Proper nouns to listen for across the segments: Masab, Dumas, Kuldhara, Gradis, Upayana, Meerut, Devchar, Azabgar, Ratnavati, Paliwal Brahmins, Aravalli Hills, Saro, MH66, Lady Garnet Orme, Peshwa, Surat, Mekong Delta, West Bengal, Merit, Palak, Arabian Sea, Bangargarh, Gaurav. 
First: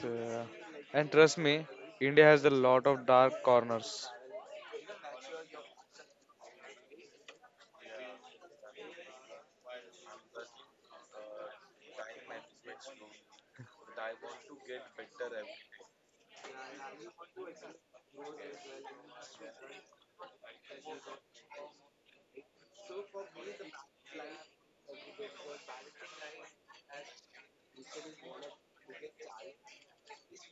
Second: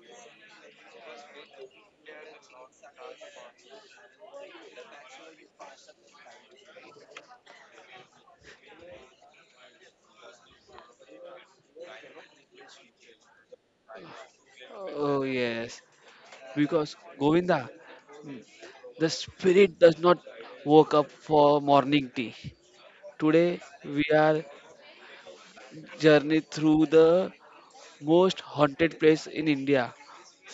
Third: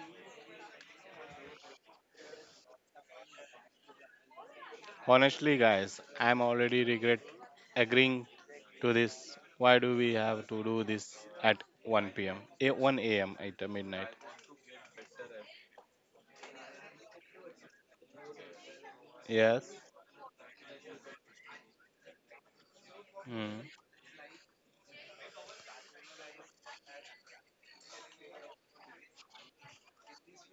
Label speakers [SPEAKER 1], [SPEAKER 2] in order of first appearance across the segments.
[SPEAKER 1] So, and trust me, India has a lot of dark corners.
[SPEAKER 2] Honestly, guys, I'm already regret agreeing to this. Why do we have to do this at 1 p.m. 1 a.m. at midnight?
[SPEAKER 3] Oh yes, because Govinda, the
[SPEAKER 2] Yes.
[SPEAKER 3] spirit does not wake up for morning tea. Today
[SPEAKER 2] Hmm.
[SPEAKER 3] we are journey through the most haunted place in India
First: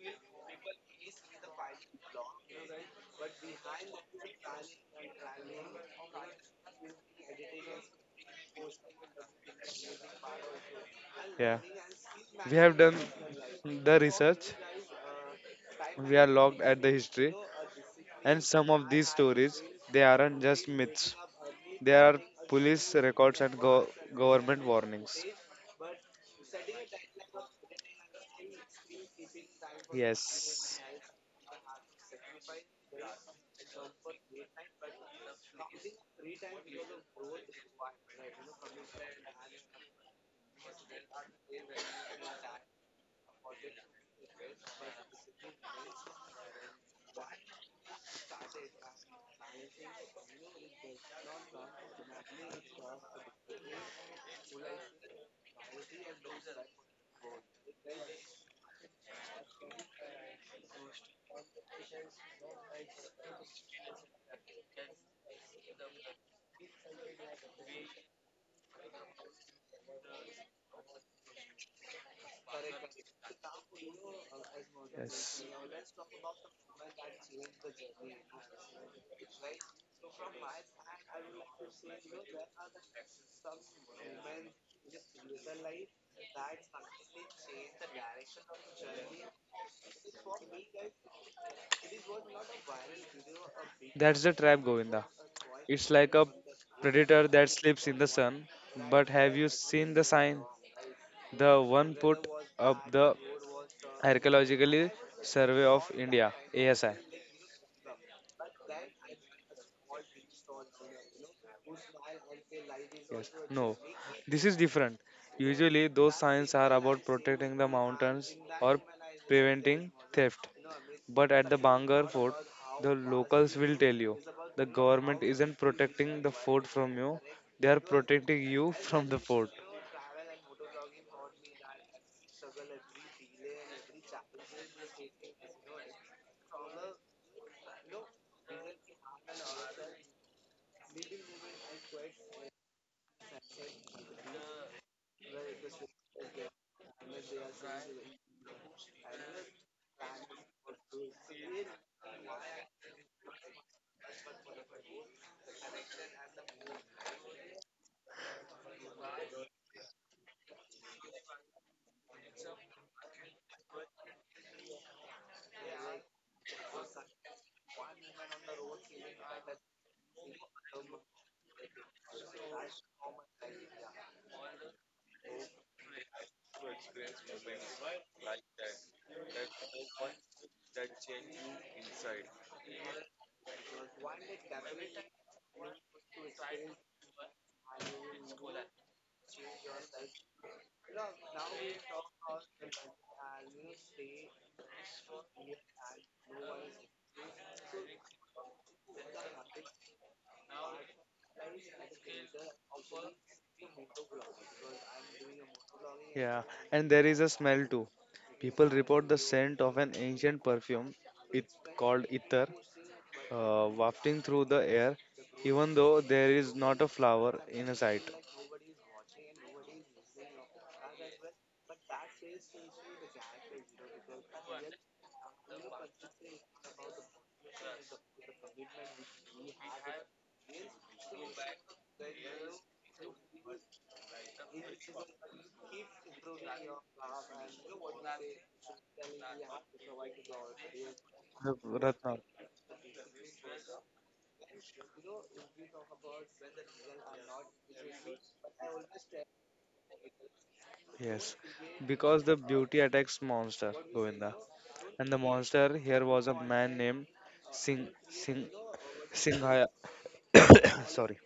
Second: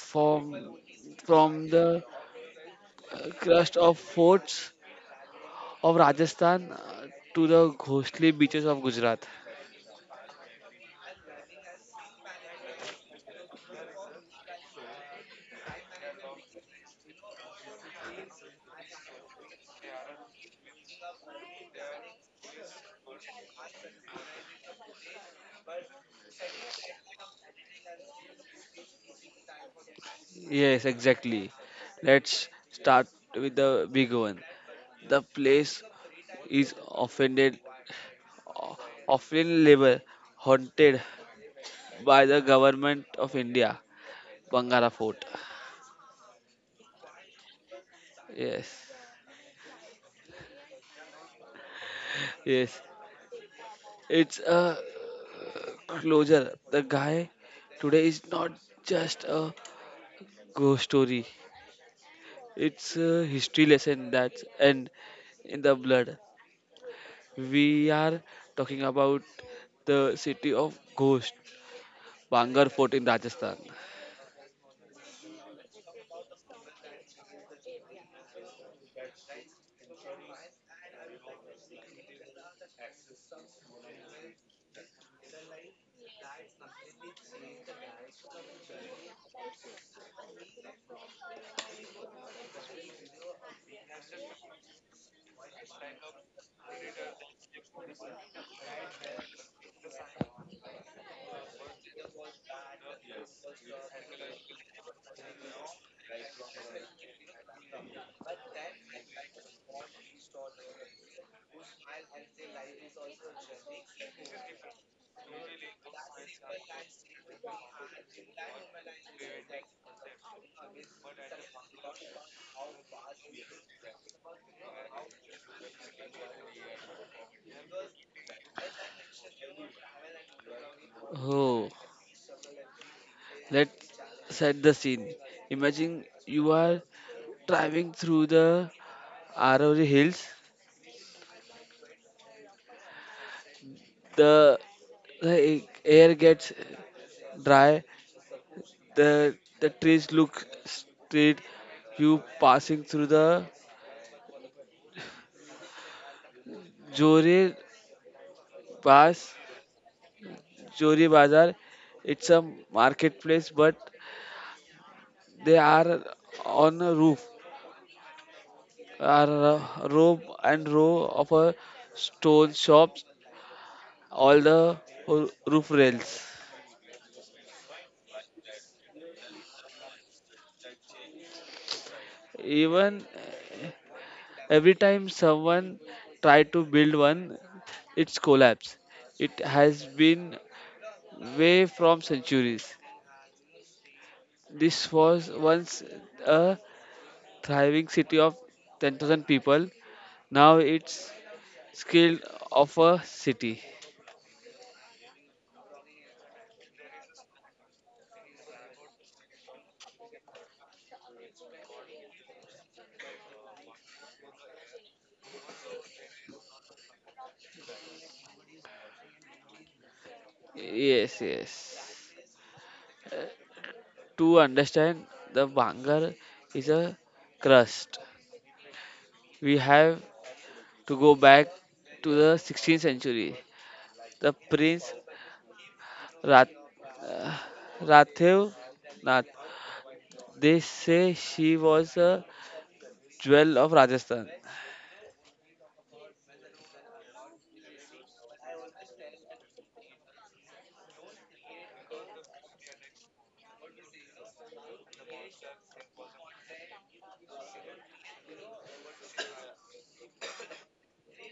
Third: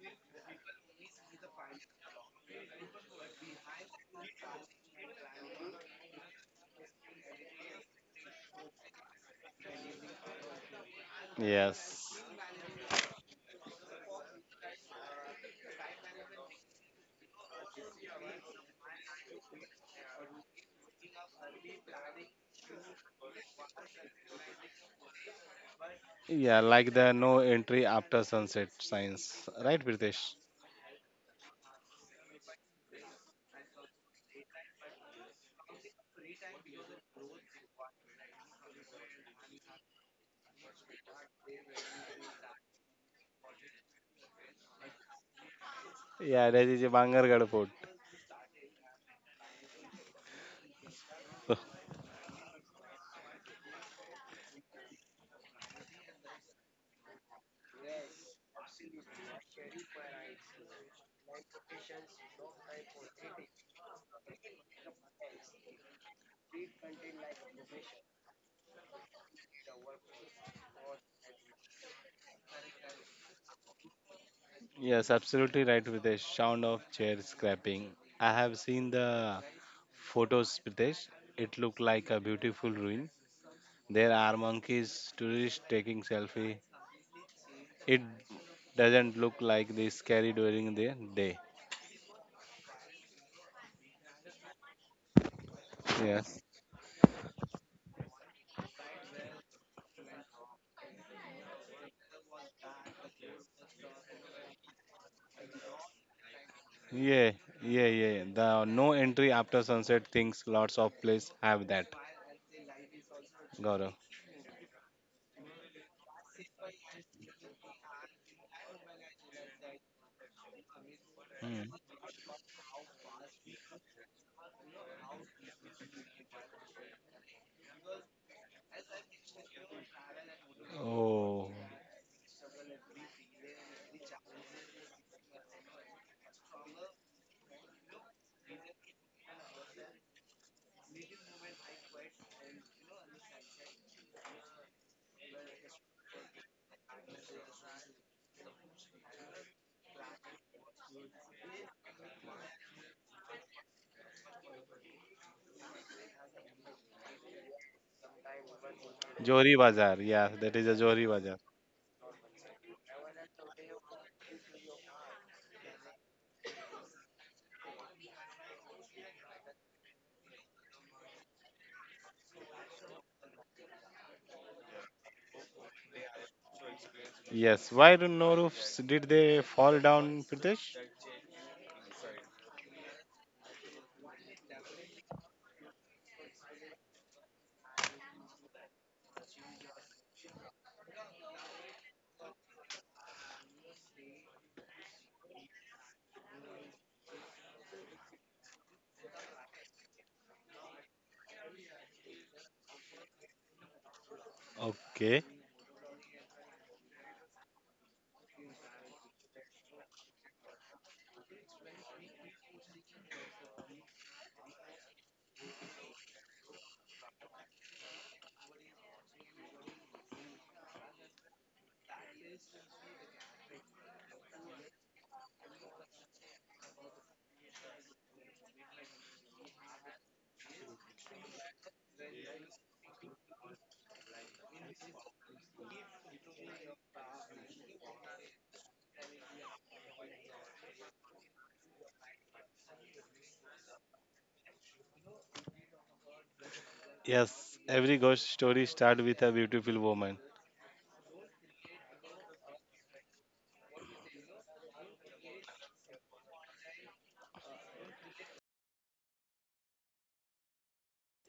[SPEAKER 3] from from the crust of forts of Rajasthan to the ghostly beaches of Gujarat.
[SPEAKER 1] Yeah,
[SPEAKER 2] Yes.
[SPEAKER 1] we have done the research. We are looked at the history, and some of these stories they aren't just myths. They are police records and government warnings.
[SPEAKER 2] Yeah, like the no entry after sunset signs, right, Pritesh?
[SPEAKER 1] Yes.
[SPEAKER 3] Yes, exactly. Let's start with the big one. The place is offended, often labeled haunted by the government of India, Bangara Fort.
[SPEAKER 2] Yeah, that is a Bangargarh fort.
[SPEAKER 3] Yes, yes. It's a closure. The guy today is not just a ghost story. It's a history lesson that's and in the blood. We are talking about the city of ghost, Bangar Fort in Rajasthan.
[SPEAKER 2] Yes, absolutely right, Pritesh. Sound of chair scraping. I have seen the photos, Pritesh. It looked like a beautiful ruin. There are monkeys, tourists taking selfie, it doesn't look like they scary during the day.
[SPEAKER 1] That's the trap, Govinda. It's like a
[SPEAKER 2] Yes.
[SPEAKER 1] predator that sleeps in the sun. But have you seen the sign? The one put up the Archaeological Survey of India, ASI.
[SPEAKER 2] Yeah, yeah, yeah, yeah.
[SPEAKER 1] But
[SPEAKER 2] The
[SPEAKER 1] then
[SPEAKER 2] no
[SPEAKER 1] I
[SPEAKER 2] entry
[SPEAKER 1] met a
[SPEAKER 2] after
[SPEAKER 1] small
[SPEAKER 2] sunset
[SPEAKER 1] tea
[SPEAKER 2] things
[SPEAKER 1] stall
[SPEAKER 2] lots
[SPEAKER 1] owner,
[SPEAKER 2] of
[SPEAKER 1] you
[SPEAKER 2] place have
[SPEAKER 1] know, who
[SPEAKER 2] that.
[SPEAKER 1] smile and say life is Yes, also a No, journey.
[SPEAKER 2] Gaurav.
[SPEAKER 1] This is different. Usually, those signs are about protecting the and mountains in that or moment, I realized that preventing wasn't theft. But at the such a
[SPEAKER 2] Hmm.
[SPEAKER 1] Bangar word fort, or how the locals will tell you is about the government how isn't protecting the fort from you, they are protecting you from the fort.
[SPEAKER 2] Oh,
[SPEAKER 3] Oh, let's set the scene. Imagine you are driving through the Aravalli Hills. The, the air gets dry. The trees look straight. You passing through the Jore Pass
[SPEAKER 2] Johri Bazaar. Yeah, that is a
[SPEAKER 3] Chori
[SPEAKER 2] Johri Bazaar.
[SPEAKER 3] Bazar. It's a marketplace, but they are on a roof, are a row and row of a stone shops, all the roof rails.
[SPEAKER 2] Yes. Why do no roofs? Did they fall down, Pritesh?
[SPEAKER 3] Even every time someone try to build one, it's collapse. It has been way from centuries. This was once a thriving city of 10,000 people. Now it's skilled of a city.
[SPEAKER 2] Okay.
[SPEAKER 1] Yeah, and there is a smell too. People report the scent of an ancient perfume, it called ether, wafting through the air, even though there is not a flower in sight.
[SPEAKER 3] Yes, yes. To understand the Bangar is a crust, we have to go back to the 16th century. The prince Rat, uh, Rathev Nath. They say she
[SPEAKER 1] The
[SPEAKER 3] was
[SPEAKER 1] Ratna.
[SPEAKER 3] a jewel of Rajasthan.
[SPEAKER 2] Yes. Every ghost story start with a beautiful woman.
[SPEAKER 1] Yes, because the beauty attacks monster, Govinda. And the monster here was a man named Singh Singhaya. Sorry,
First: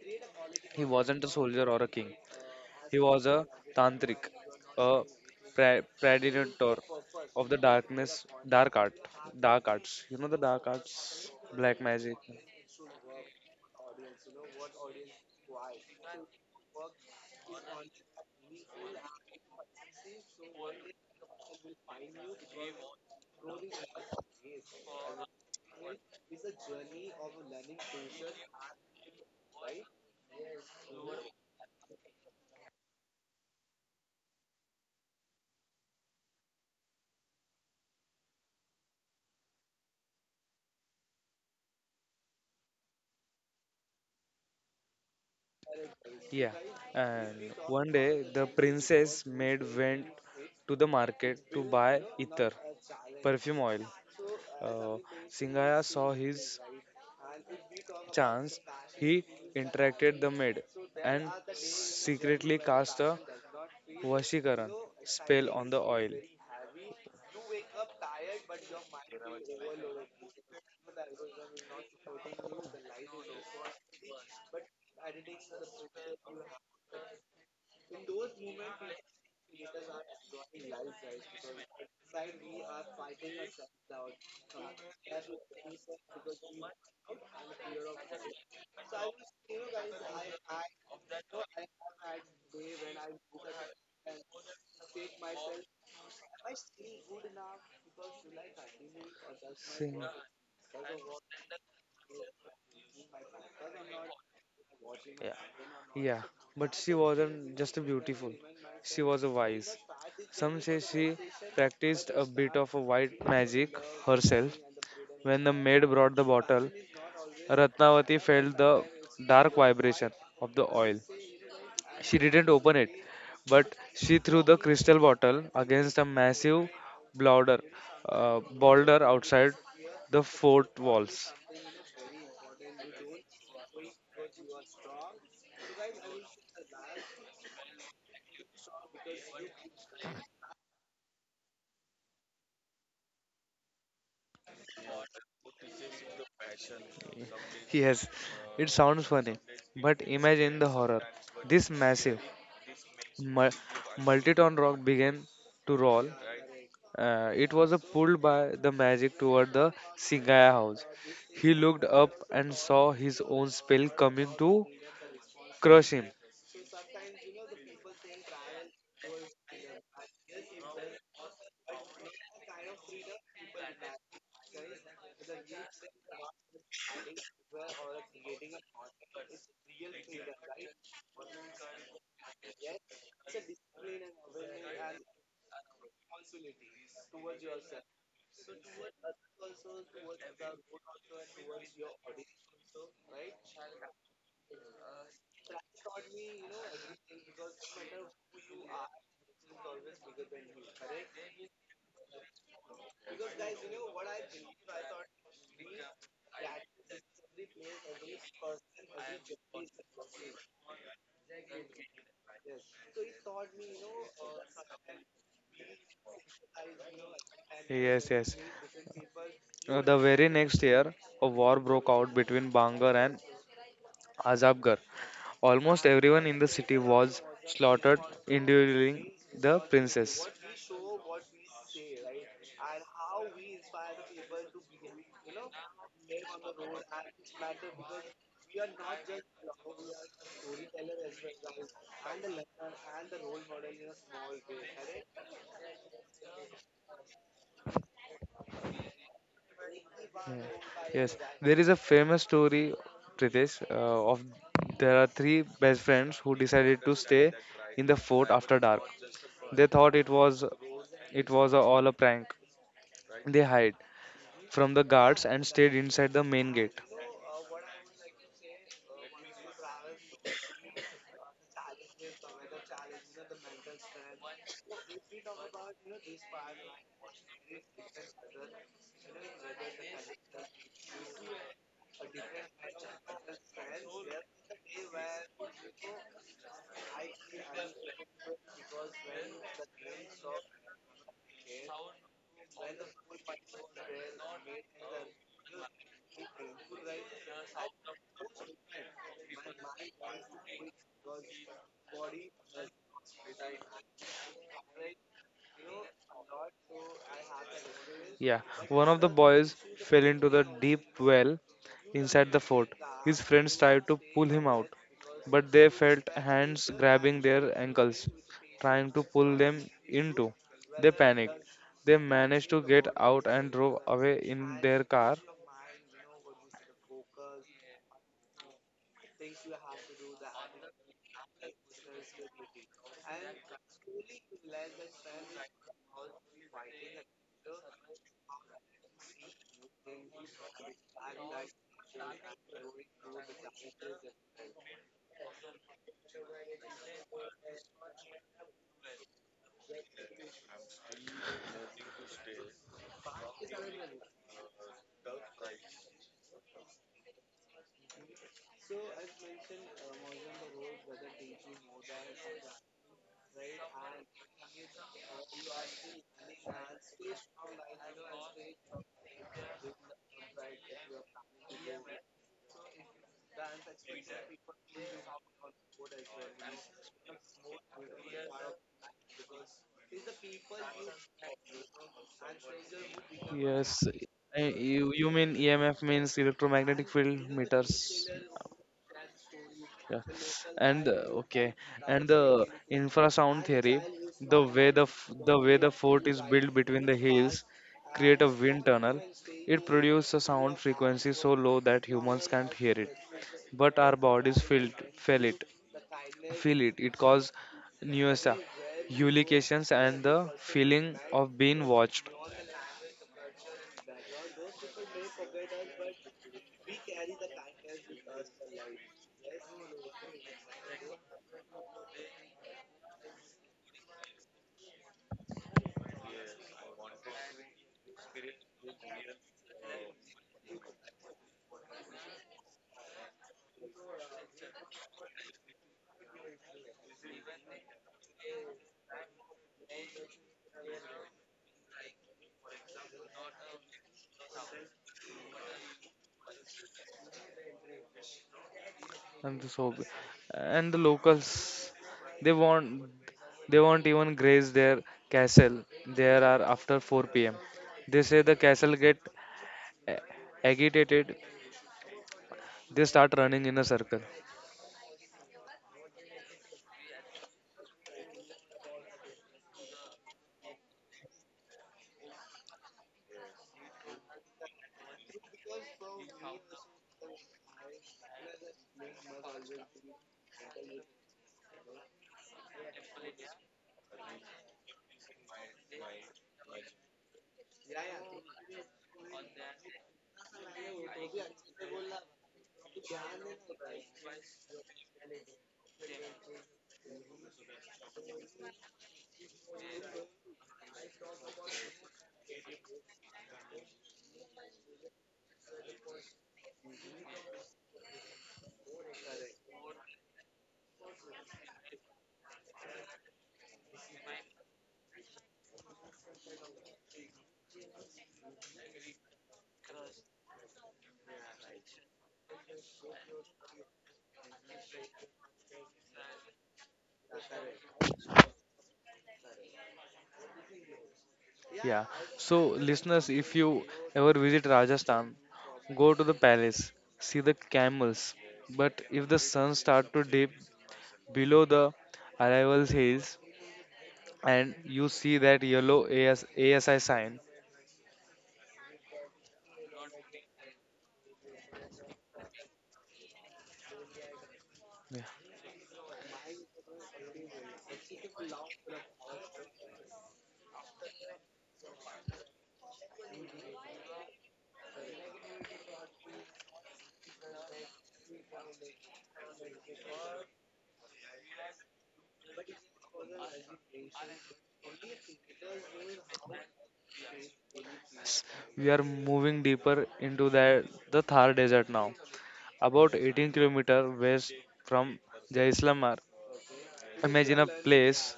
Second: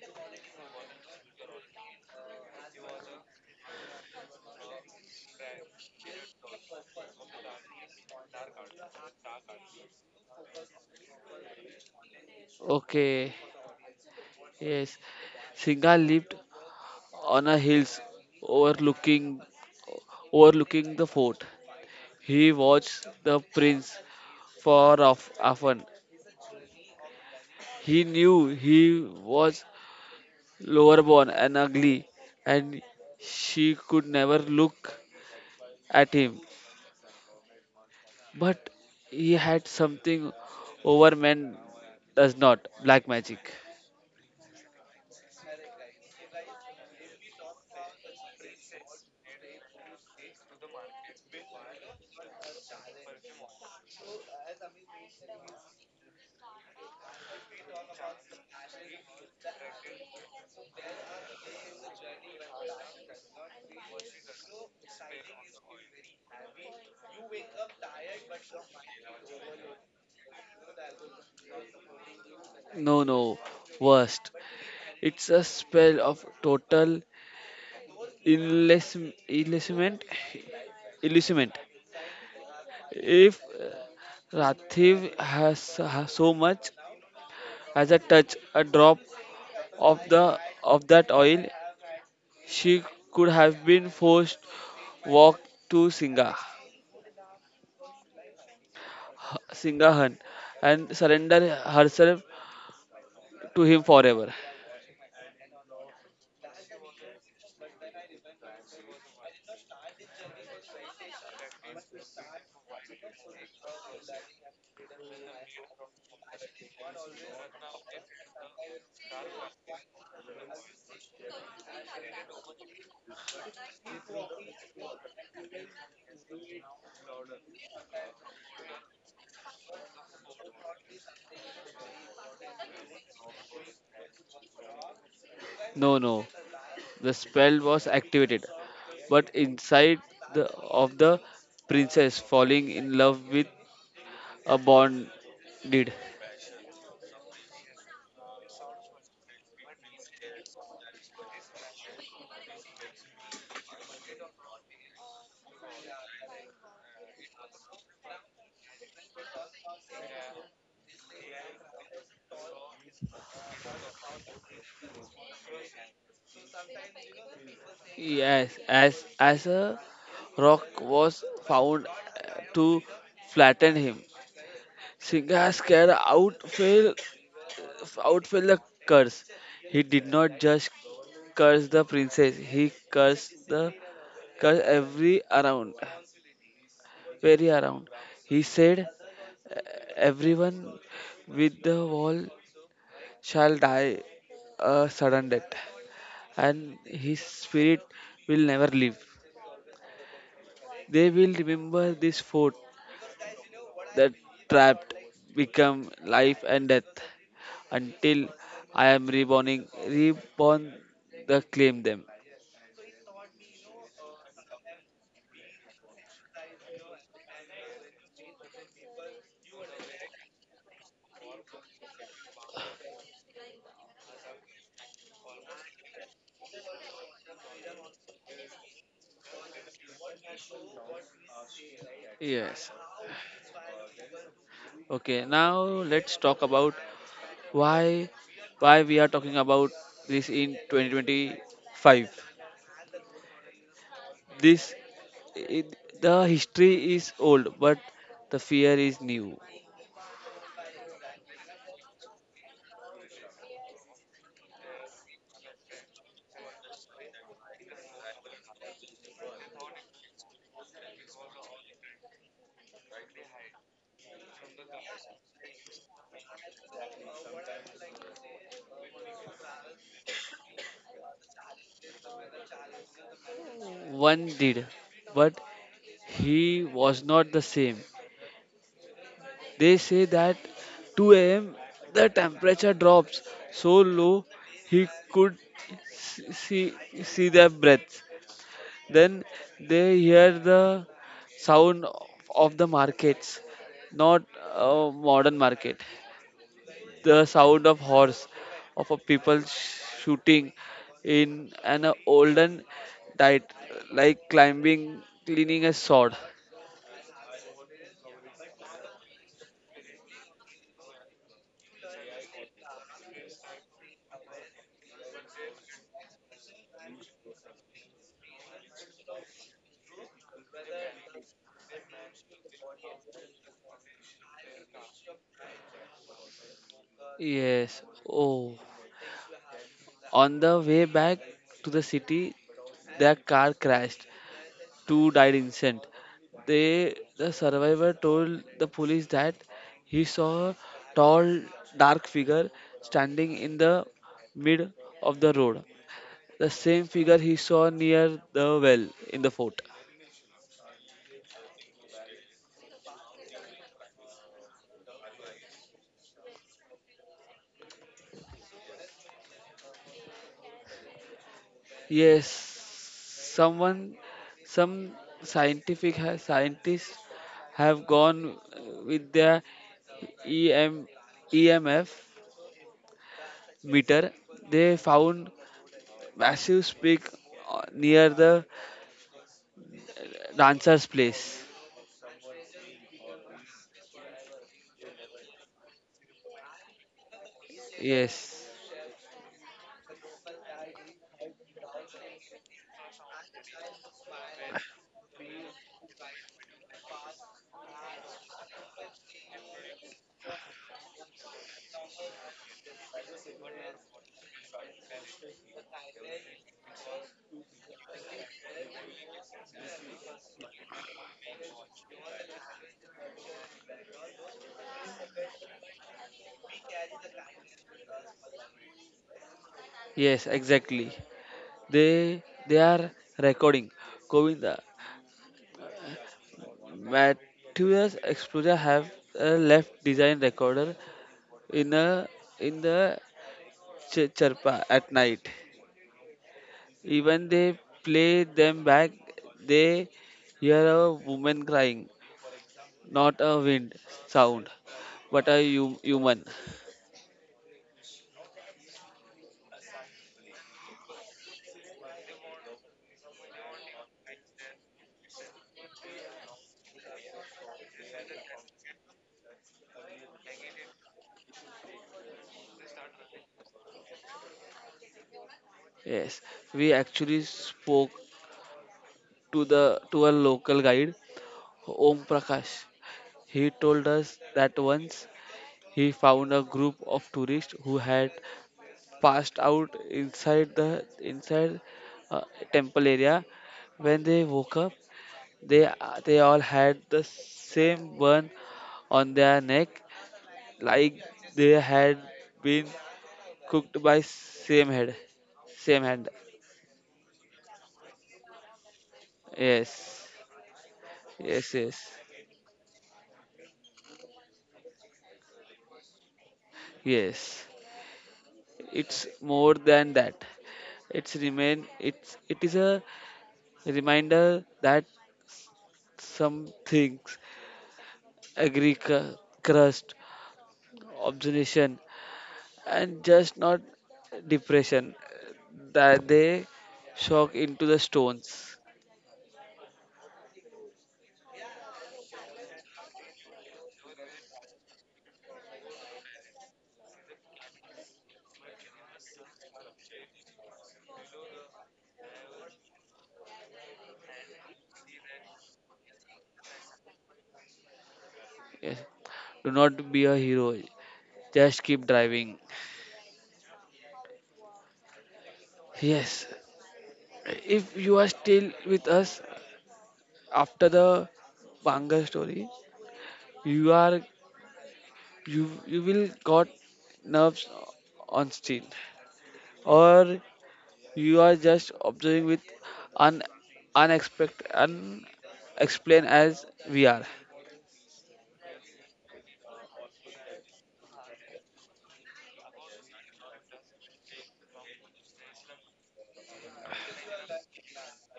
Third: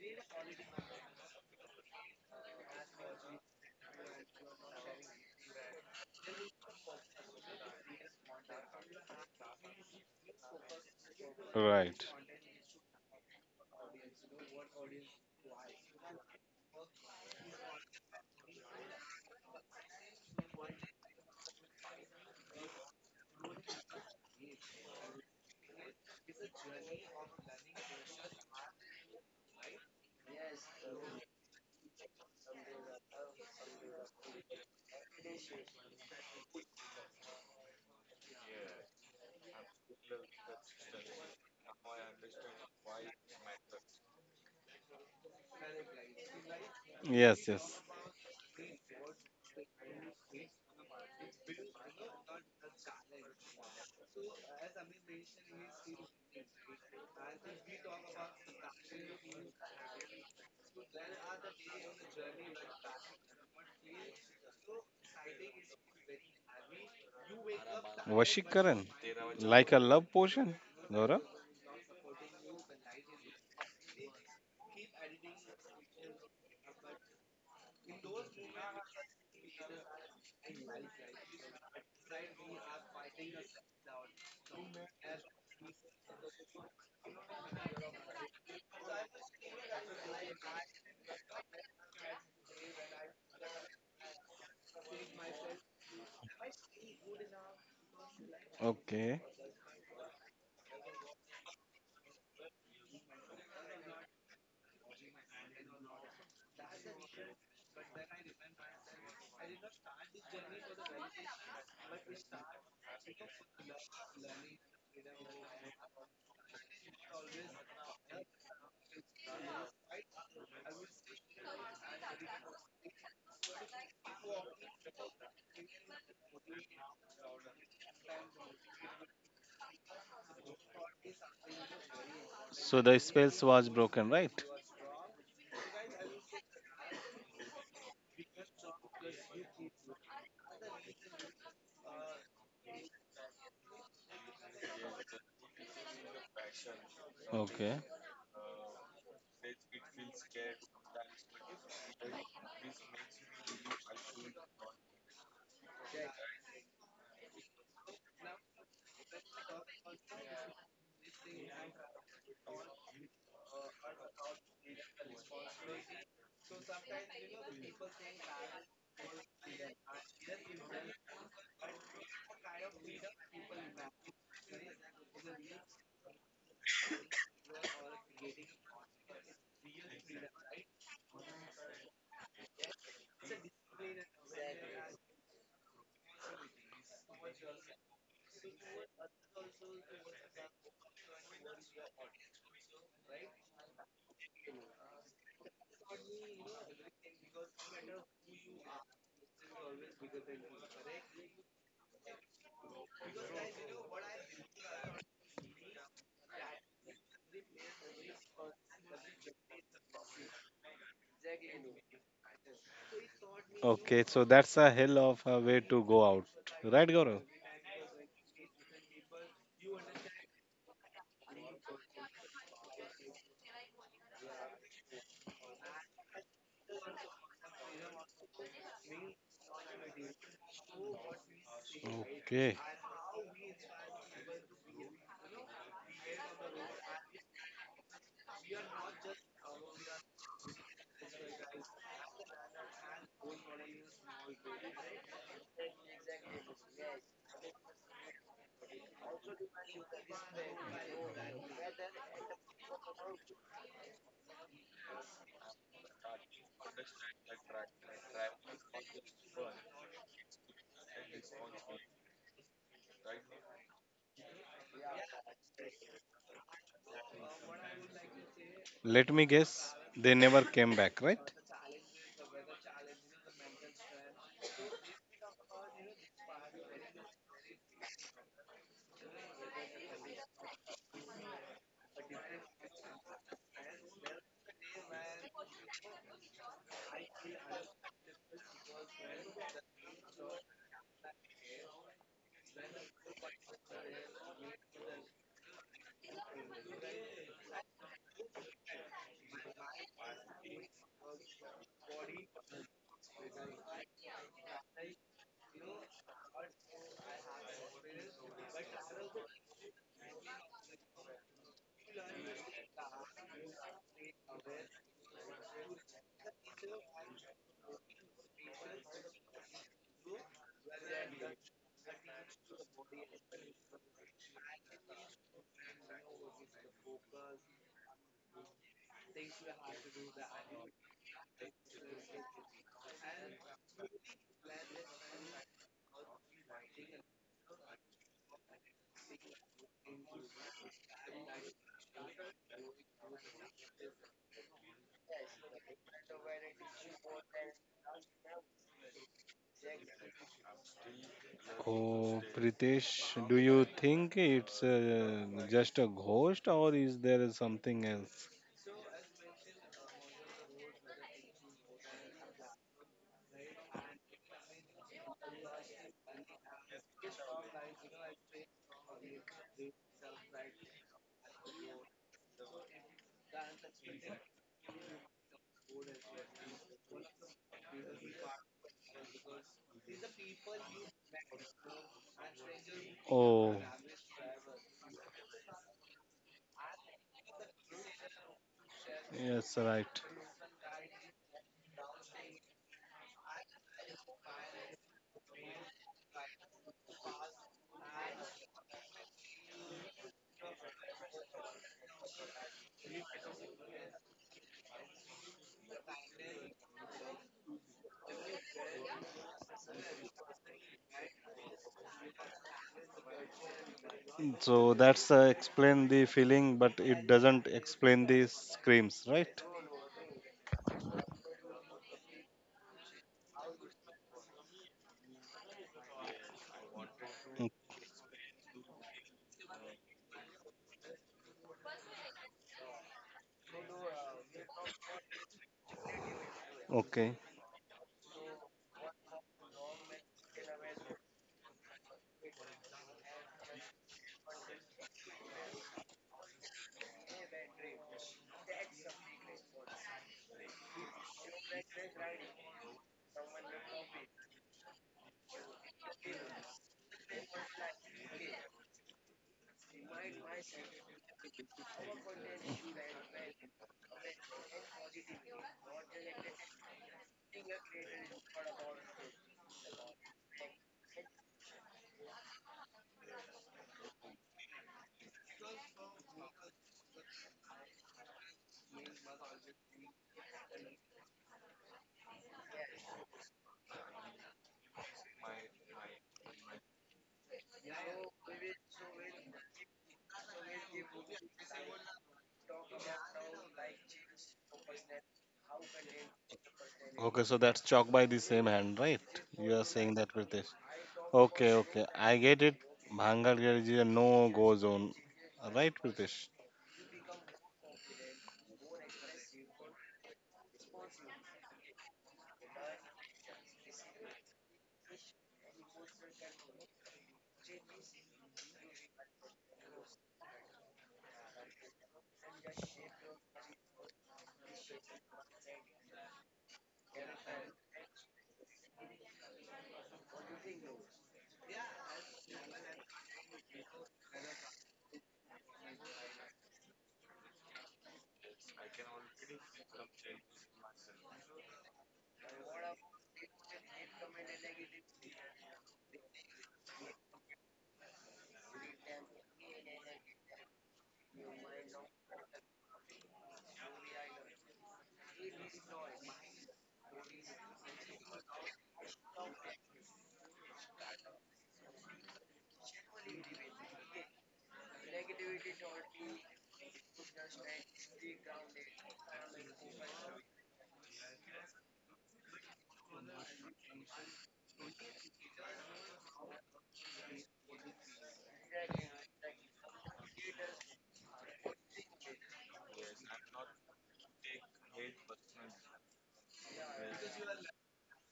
[SPEAKER 1] he wasn't a soldier or a king. He was a tantric, a progenitor of the darkness, dark art, dark arts. You know the dark arts, black
[SPEAKER 2] Right.
[SPEAKER 1] magic.
[SPEAKER 3] Okay, yes. Singha lived on a hills overlooking overlooking the fort. He watched the prince far off often. He knew he was lower born and ugly, and she could never look at him. But he had something over men does not black magic.
[SPEAKER 1] Yeah, and
[SPEAKER 2] Yes, yes.
[SPEAKER 1] one day the princess maid went to the market to buy ether, perfume oil. Uh, Singaya saw his chance. He interacted the maid and secretly cast a Vashikaran spell on the oil.
[SPEAKER 2] Vashikaran. Like a love potion, Gaurav.
[SPEAKER 3] No, no, worst. It's a spell of total illusion, illusionment. Illusionment. If Rathiv has so much as a touch, a drop of that oil, she could have been forced walk to Singha,
[SPEAKER 2] Okay.
[SPEAKER 1] Sing.
[SPEAKER 3] Singhahan and surrender herself to him forever.
[SPEAKER 1] Yeah. Yeah. But she wasn't just beautiful. She was wise. Some say she practiced a bit of a white magic herself. When the maid brought the bottle, Ratnavati felt the dark vibration of the oil. She didn't open it, but she threw the crystal bottle against a massive boulder, boulder outside the fort walls.
[SPEAKER 2] So the spells was broken, right?
[SPEAKER 3] No, no. The spell was activated, but inside of the princess falling in love with a bond did.
[SPEAKER 2] Okay.
[SPEAKER 1] Yes, it sounds funny, but imagine the horror. This massive, mul- multi-ton rock began to roll. It was pulled by the magic toward the Singaya house. He looked up and saw his own spell coming to crush him.
[SPEAKER 3] Yes, as a rock was found to flatten him. Singha, scared out, fell outfell the curse. He did not just curse the princess, he cursed the curse every around, very around. He said, everyone with the wall shall die a sudden death, and his spirit will never leave. They will remember this fort that trapped become life and death until I am reborn the claim them.
[SPEAKER 2] Okay, so that's a hell of a way to go out, right, Gaurav?
[SPEAKER 1] Yes, yes. The very next year, a war broke out between Bangar and Azabgar. Almost everyone in the city was slaughtered, enduring the princess.
[SPEAKER 2] Okay.
[SPEAKER 3] Yes. Okay, now let's talk about why why we are talking about this in 2025. This it, the history is old, but the fear is new.
[SPEAKER 1] Yeah. Yes, there is a famous story, Pritesh, of there are three best friends who decided to stay in the fort after dark. They thought it was a, all a prank. They hid from the guards and stayed inside the main gate.
[SPEAKER 2] Let me guess, they never came back, right?
[SPEAKER 3] One did, but he was not the same. They say that 2 a.m. the temperature drops so low he could s- see see their breath. Then they hear the sound of the markets, not a modern market. The sound of horse, of a people shooting in an olden diet, like climbing, cleaning a sword.
[SPEAKER 1] Yeah, one of the boys fell into the deep well inside the fort. His friends tried to pull him out, but they felt hands grabbing their ankles, trying to pull them into. They panicked. They managed to get out and drove away in their car.
[SPEAKER 3] Yes. Oh. On the way back to the city, their car crashed. Two died instant. They, the survivor told the police that he saw a tall, dark figure standing in the mid of the road. The same figure he saw near the well in the fort.
[SPEAKER 2] Oh, Pritesh, do you think it's just a ghost or is there something else?
[SPEAKER 3] Yes, someone, some scientists have gone with their E M E M F meter. They found massive peak near the dancers place.
[SPEAKER 2] Oh,
[SPEAKER 1] Yes, you mean EMF means electromagnetic field meters.
[SPEAKER 3] Yes,
[SPEAKER 2] yes, right.
[SPEAKER 1] Yeah. And okay and the infrasound theory the way the fort is built between the hills create a wind tunnel. It produces a sound frequency so low that humans can't hear it, but our bodies feel it feel it. It causes nausea, hallucinations and the feeling of being watched.
[SPEAKER 2] So that's explain the feeling, but it doesn't explain the screams, right?
[SPEAKER 3] yes exactly, they they are recording, Govinda,
[SPEAKER 2] Mm,
[SPEAKER 3] materials exposure have a left design recorder in a in the charpa at night.
[SPEAKER 2] Okay.
[SPEAKER 3] Even they play them back, they hear a woman crying, not a wind sound, but a human.
[SPEAKER 1] And the soap and the locals they want they won't even graze their castle there are after 4 p.m. They say the castle get a- agitated. They start running in a circle.
[SPEAKER 3] Yes, we actually spoke to the to a local guide Om Prakash. He told us that once he found a group of tourists who had passed out inside uh, temple area. When they woke up, they they all had the same burn on their neck, like they had been cooked by same head, same hand.
[SPEAKER 2] Okay, so that's chalk by the same hand, right? You are saying
[SPEAKER 3] Yes,
[SPEAKER 2] that, Pritesh. Okay,
[SPEAKER 3] yes,
[SPEAKER 2] okay.
[SPEAKER 3] yes,
[SPEAKER 2] I get it. Bhangargarh is a no-go zone. Right, Pritesh?
[SPEAKER 3] yes. It's more than that. It's remain it's It is a reminder that some things agree crust, obsession and just not depression that they shock into the stones.
[SPEAKER 1] Yeah, so listeners, if you ever visit Rajasthan, go to the palace, see the camels. But if the sun start to dip below the arrivals hills and you see that yellow ASI sign.
[SPEAKER 3] Yes. Do not be a hero. Just keep driving. Yes. If you are still with us after the Banga story, you are you will got nerves on steel or you are just observing with un unexpected unexplained as we are
[SPEAKER 1] Yes, we are moving deeper into the Thar Desert now, about 18-kilometer west from Jaisalmer. Imagine a place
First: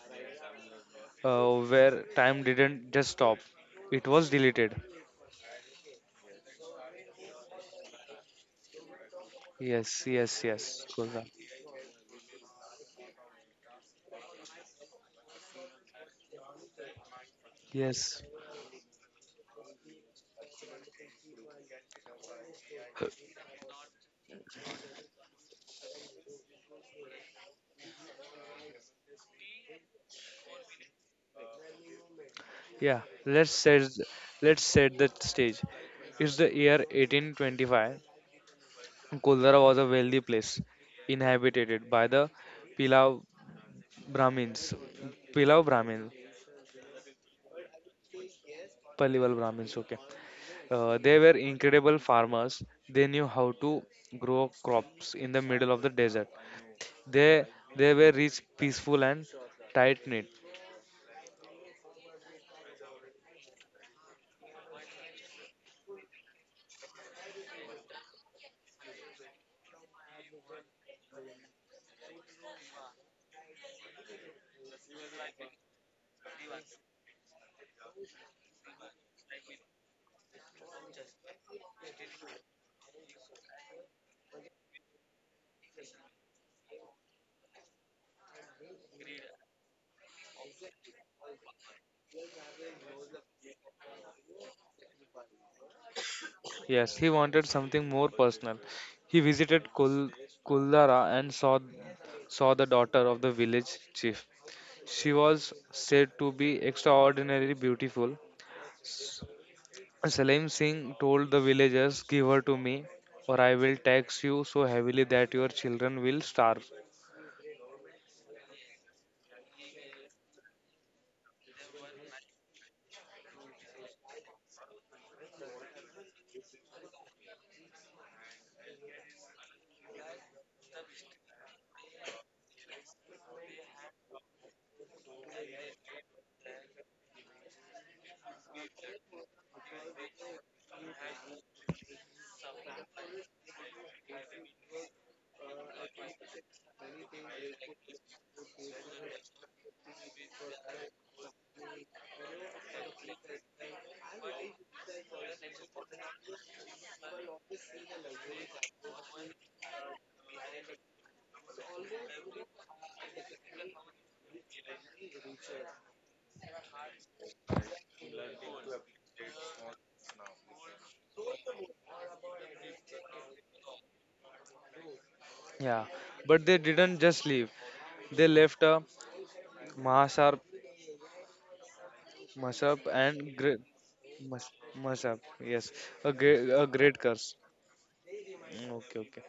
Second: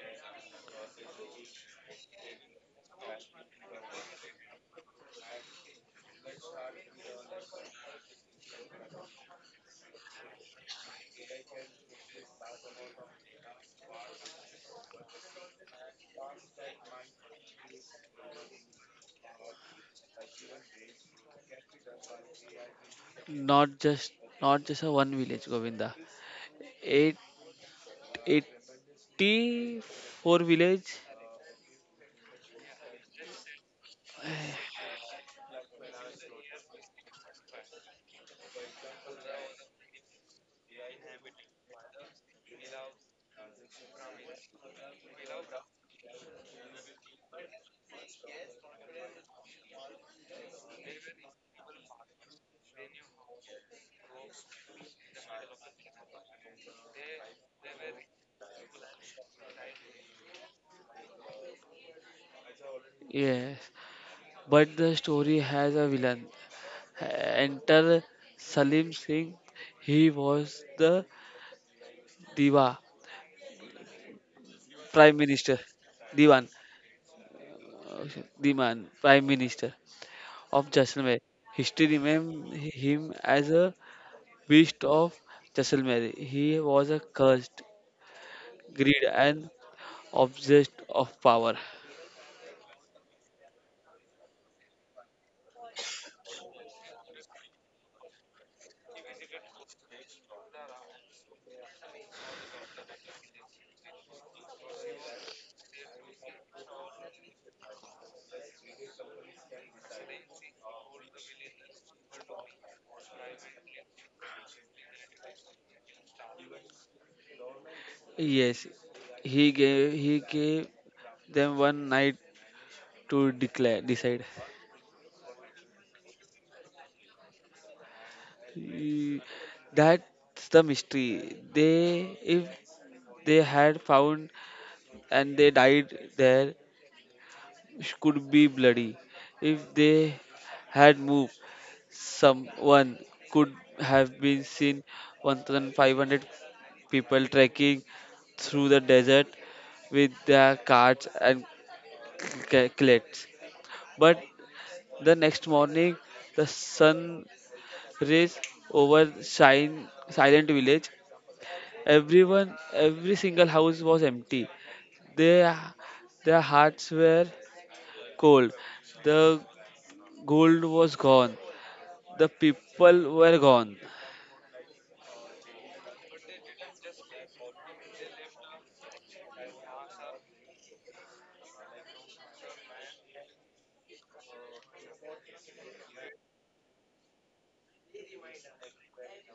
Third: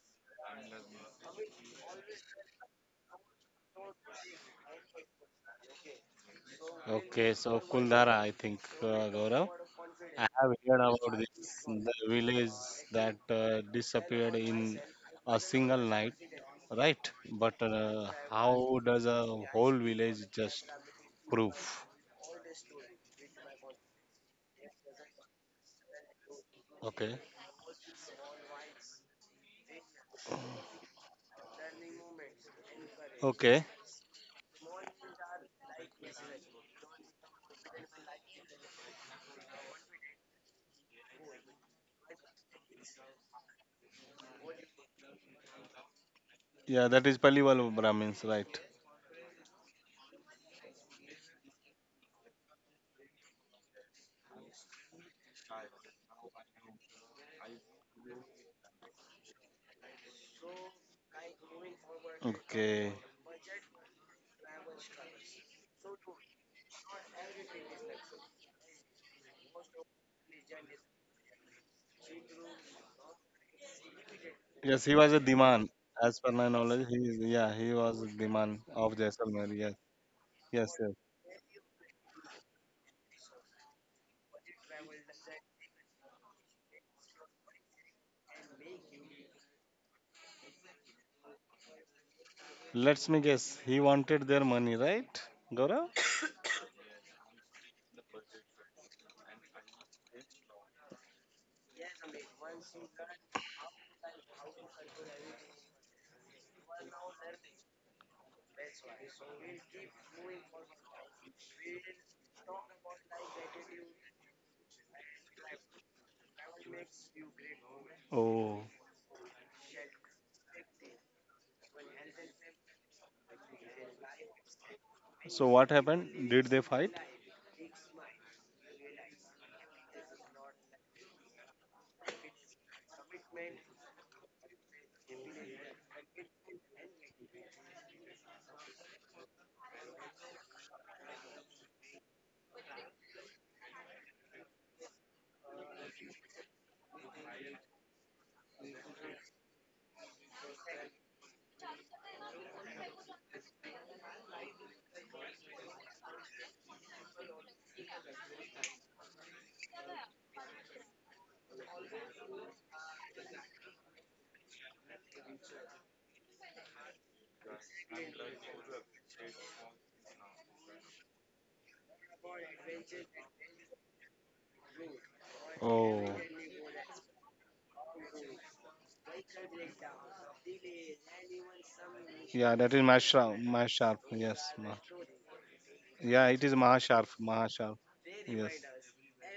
[SPEAKER 1] where time didn't just stop; it was deleted.
[SPEAKER 2] Okay, so Kuldhara, I think, Gaurav.
[SPEAKER 1] Yes,
[SPEAKER 2] I
[SPEAKER 1] yes,
[SPEAKER 2] have heard
[SPEAKER 1] yes,
[SPEAKER 2] about
[SPEAKER 1] Gulzar.
[SPEAKER 2] this, the village that disappeared in a single night, right? But
[SPEAKER 1] Yes,
[SPEAKER 2] how does a whole village just prove?
[SPEAKER 3] not just not just a one village, Govinda, eight
[SPEAKER 2] Okay,
[SPEAKER 3] eighty four village.
[SPEAKER 1] yeah. Let's
[SPEAKER 2] okay.
[SPEAKER 1] set let's set the stage. It's the year 1825. Koldara was a wealthy place inhabited by the Pilav Brahmins. Pilav Brahmins,
[SPEAKER 2] Yeah, that is Paliwal Brahmins, right?
[SPEAKER 1] Pallival Brahmins, okay. They were incredible farmers. They knew how to grow crops in the middle of the desert. They they were rich, peaceful, and tight knit.
[SPEAKER 2] Okay.
[SPEAKER 3] Yes, but the story has a villain. Enter Salim Singh. He was the diva
[SPEAKER 2] Yes, he was a
[SPEAKER 3] prime minister,
[SPEAKER 2] demand. As per my
[SPEAKER 3] divan
[SPEAKER 2] knowledge, he is, yeah, he was a
[SPEAKER 3] uh,
[SPEAKER 2] demand
[SPEAKER 3] divan
[SPEAKER 2] of
[SPEAKER 3] prime
[SPEAKER 2] Jaisalmer.
[SPEAKER 3] minister
[SPEAKER 2] Yes,
[SPEAKER 3] of
[SPEAKER 2] yes, yes.
[SPEAKER 3] Jaisalmer. History remembers him as a beast of Jaisalmer. He was a cursed, greed, and obsessed of power.
[SPEAKER 2] Let me guess. He wanted their money, right, Gaurav?
[SPEAKER 1] Yes, he wanted something more personal. He visited Kuldara and saw the daughter of the village chief. She was said to be extraordinarily beautiful. Salim Singh told the villagers, "Give her to me, or I will tax you so heavily that your children will starve."
[SPEAKER 2] Oh,
[SPEAKER 3] Yes, he gave them one night to declare decide.
[SPEAKER 2] so what happened? Did they fight?
[SPEAKER 3] Y- That's the mystery. They if they had found and they died there could be bloody. If they had moved, someone could have been seen 1,500 people trekking through the desert with their carts and cleats. But the next morning, the sun rays over shine, silent village. Everyone, every single house was empty. Their, their hearts were cold. The gold was gone. The people were gone.
[SPEAKER 1] Yeah,
[SPEAKER 2] Oh,
[SPEAKER 1] but they didn't just leave. They left a Mahasar
[SPEAKER 2] yeah, that is
[SPEAKER 1] Masab and
[SPEAKER 2] Mahasharp.
[SPEAKER 1] great
[SPEAKER 2] Mahasharp.
[SPEAKER 1] mas Masab. Yes, a
[SPEAKER 2] Yeah, it is
[SPEAKER 1] great, a
[SPEAKER 2] Mahasharp.
[SPEAKER 1] great curse.
[SPEAKER 2] Mahasharp. Yes.
[SPEAKER 1] Mm, okay, okay.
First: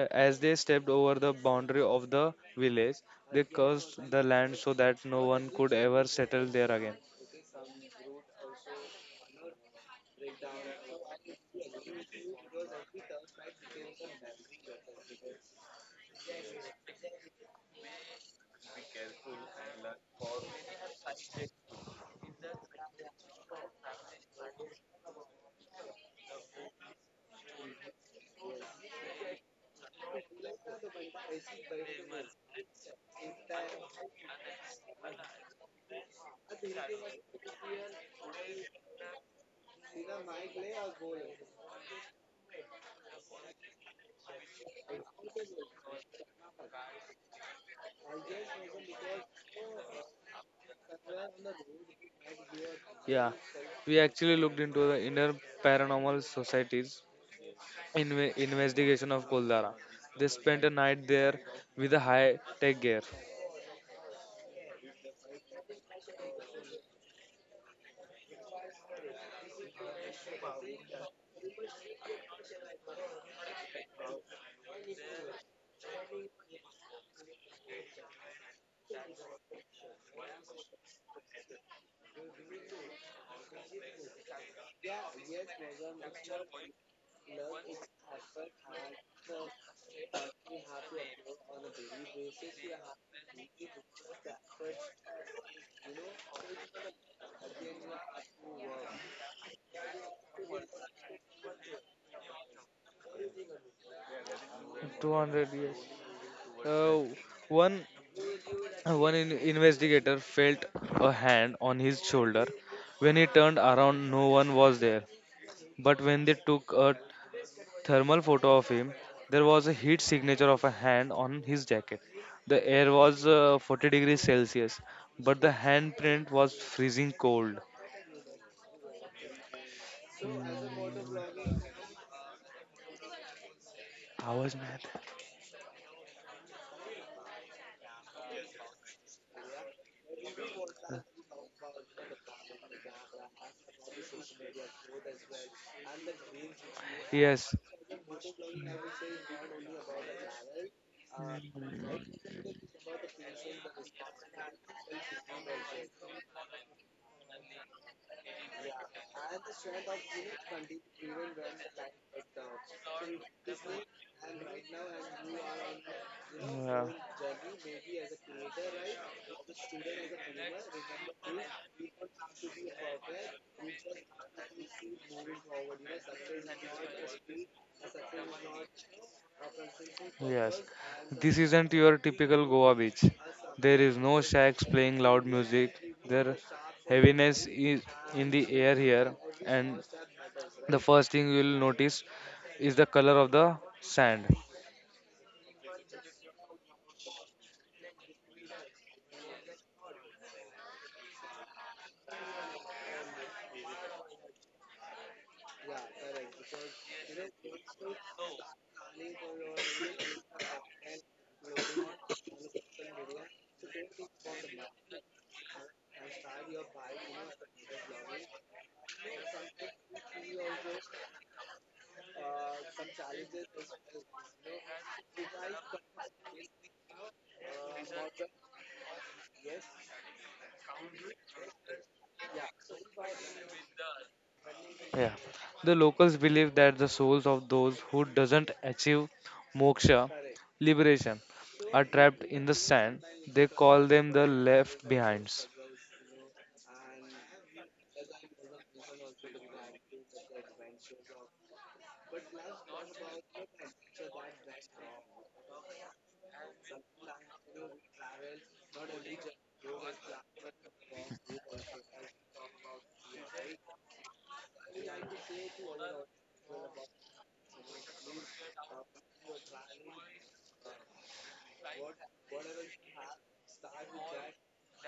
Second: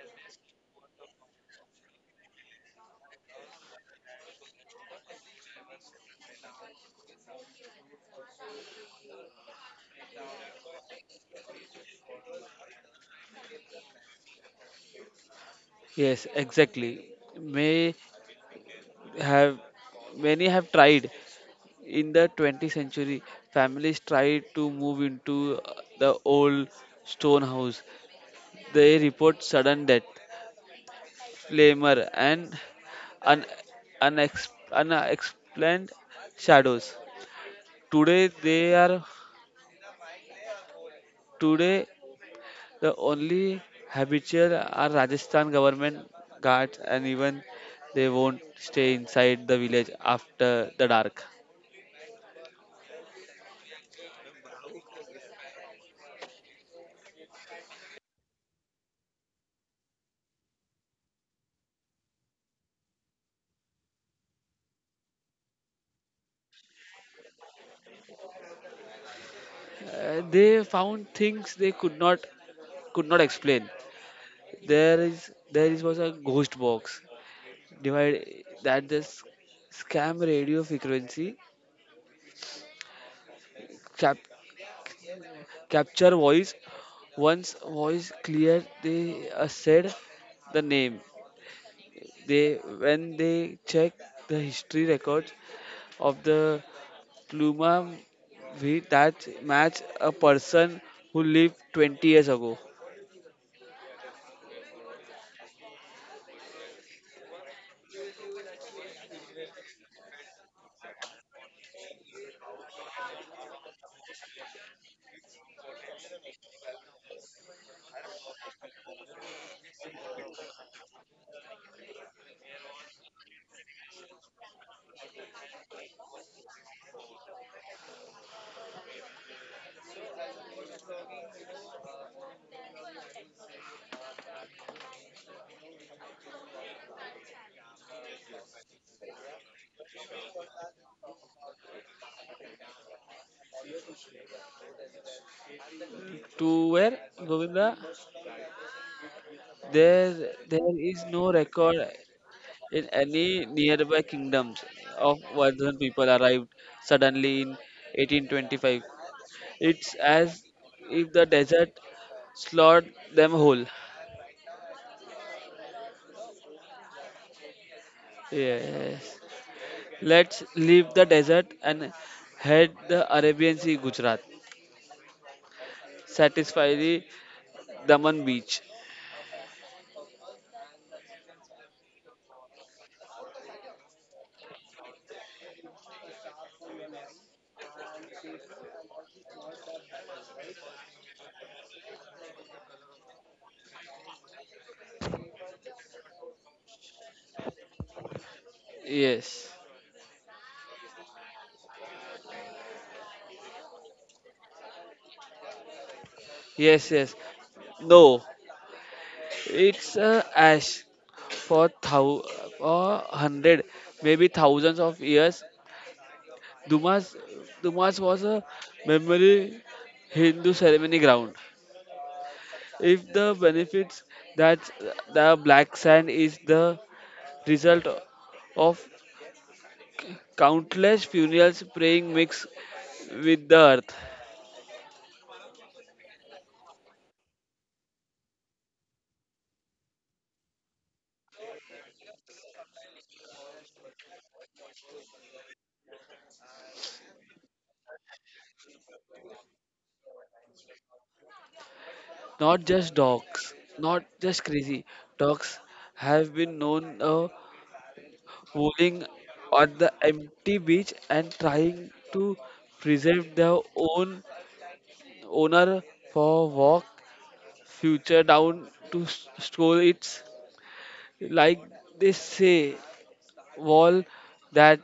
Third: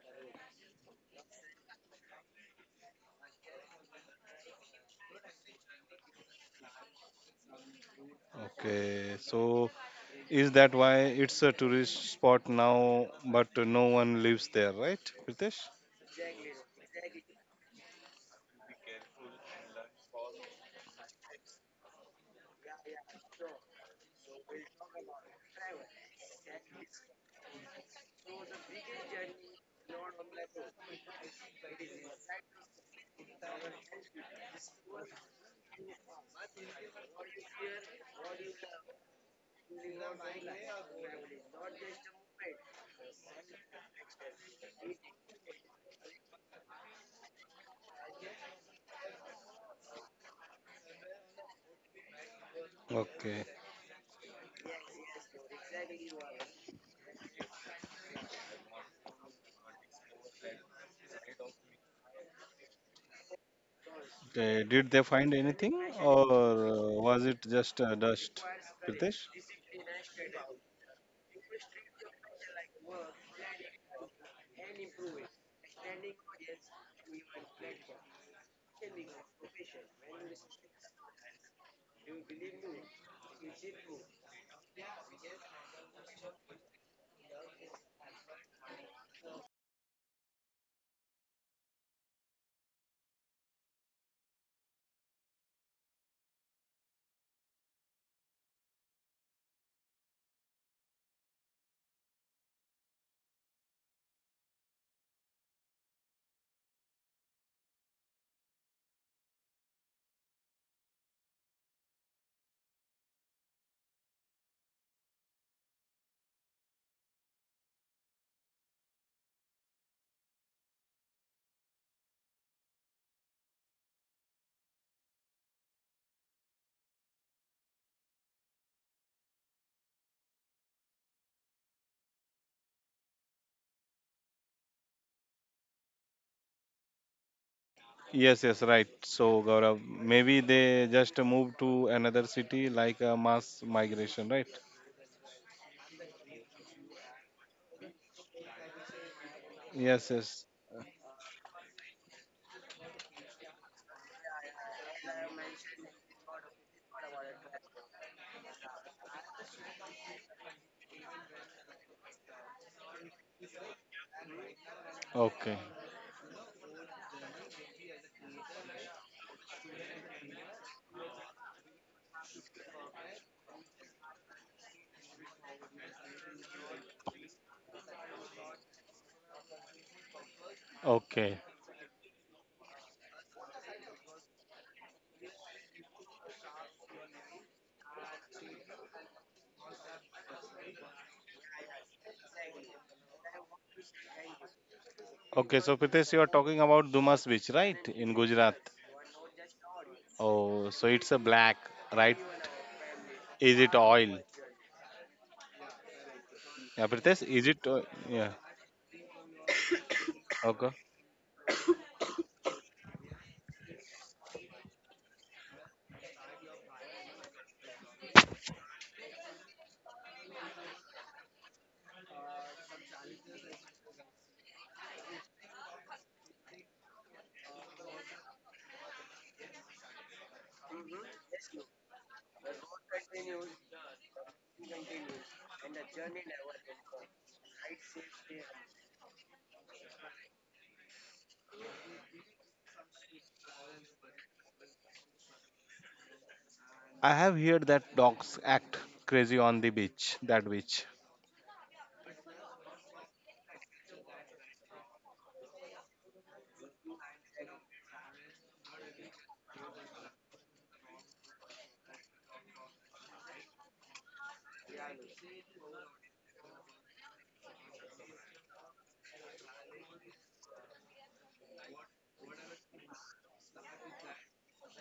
[SPEAKER 1] As they stepped over the boundary of the village, they cursed the land so that no one could ever settle there again.
[SPEAKER 2] Okay, so is that why it's a tourist spot now, but no one lives there, right, Pritesh?
[SPEAKER 3] Yes, exactly. May have Many have tried. In the 20th century, families tried to move into the old stone house. They report sudden death, flamer, and un- unexplained shadows. Today, they are Today the only habitual are Rajasthan government guards, and even they won't stay inside the village after the dark.
[SPEAKER 2] Okay.
[SPEAKER 1] Yeah, we actually looked into the inner paranormal societies investigation of Koldara. They spent a night there with a high tech gear.
[SPEAKER 2] Okay, did they find anything or was it just dust, Pritesh?
[SPEAKER 3] They found things they could not explain. There is was a ghost box divide that the scam radio frequency cap, capture voice. Once voice clear, they said the name. They when they check the history records of the Pluma, we that match a person who lived 20 years ago.
[SPEAKER 1] 200 years. Uh, one one investigator felt a hand on his shoulder. When he turned around, no one was there. But when they took a thermal photo of him, there was a heat signature of a hand on his jacket. The air was 40 degrees Celsius, but the handprint was freezing cold. आवाज नहीं आता.
[SPEAKER 2] Yes, yes, right. So, Gaurav, maybe they just moved to another city like a mass migration, right?
[SPEAKER 3] To where,
[SPEAKER 1] Yes,
[SPEAKER 3] Govinda?
[SPEAKER 2] Yes,
[SPEAKER 3] There,
[SPEAKER 2] yes.
[SPEAKER 3] there is no record in any nearby kingdoms of Vardhan people arrived suddenly in 1825. It's as if the desert slot them whole.
[SPEAKER 2] Okay,
[SPEAKER 3] Yes. Let's leave the desert and head the Arabian Sea, Gujarat. Satisfy the Daman beach.
[SPEAKER 2] okay.
[SPEAKER 1] this isn't your typical Goa beach. There is no shacks playing loud music. Their heaviness is in the air here, and the first thing you will notice is the color of the sand.
[SPEAKER 2] Okay, so Pritesh, you are talking about Dumas Beach, right? In Gujarat.
[SPEAKER 3] Yes.
[SPEAKER 2] Oh, so it's a black, right? Is it oil? Yeah,
[SPEAKER 3] Yes, yes.
[SPEAKER 2] Pritesh,
[SPEAKER 3] No.
[SPEAKER 2] Yeah,
[SPEAKER 3] It's a
[SPEAKER 2] okay.
[SPEAKER 3] ash for thou or hundred, maybe thousands of years. Dumas, Dumas was a memory Hindu ceremony ground. If the benefits that the black sand is the result of countless funerals praying mixed with the earth,
[SPEAKER 1] Yeah, the locals believe that the souls of those who doesn't achieve moksha, liberation, are trapped in the sand. They call them the left behinds.
[SPEAKER 2] I have heard that dogs act crazy on the beach, that beach.
[SPEAKER 3] not just dogs, not just crazy dogs have been known. Fooling on the empty beach and trying to preserve their own owner for walk future down to stroll, it's like they say wall that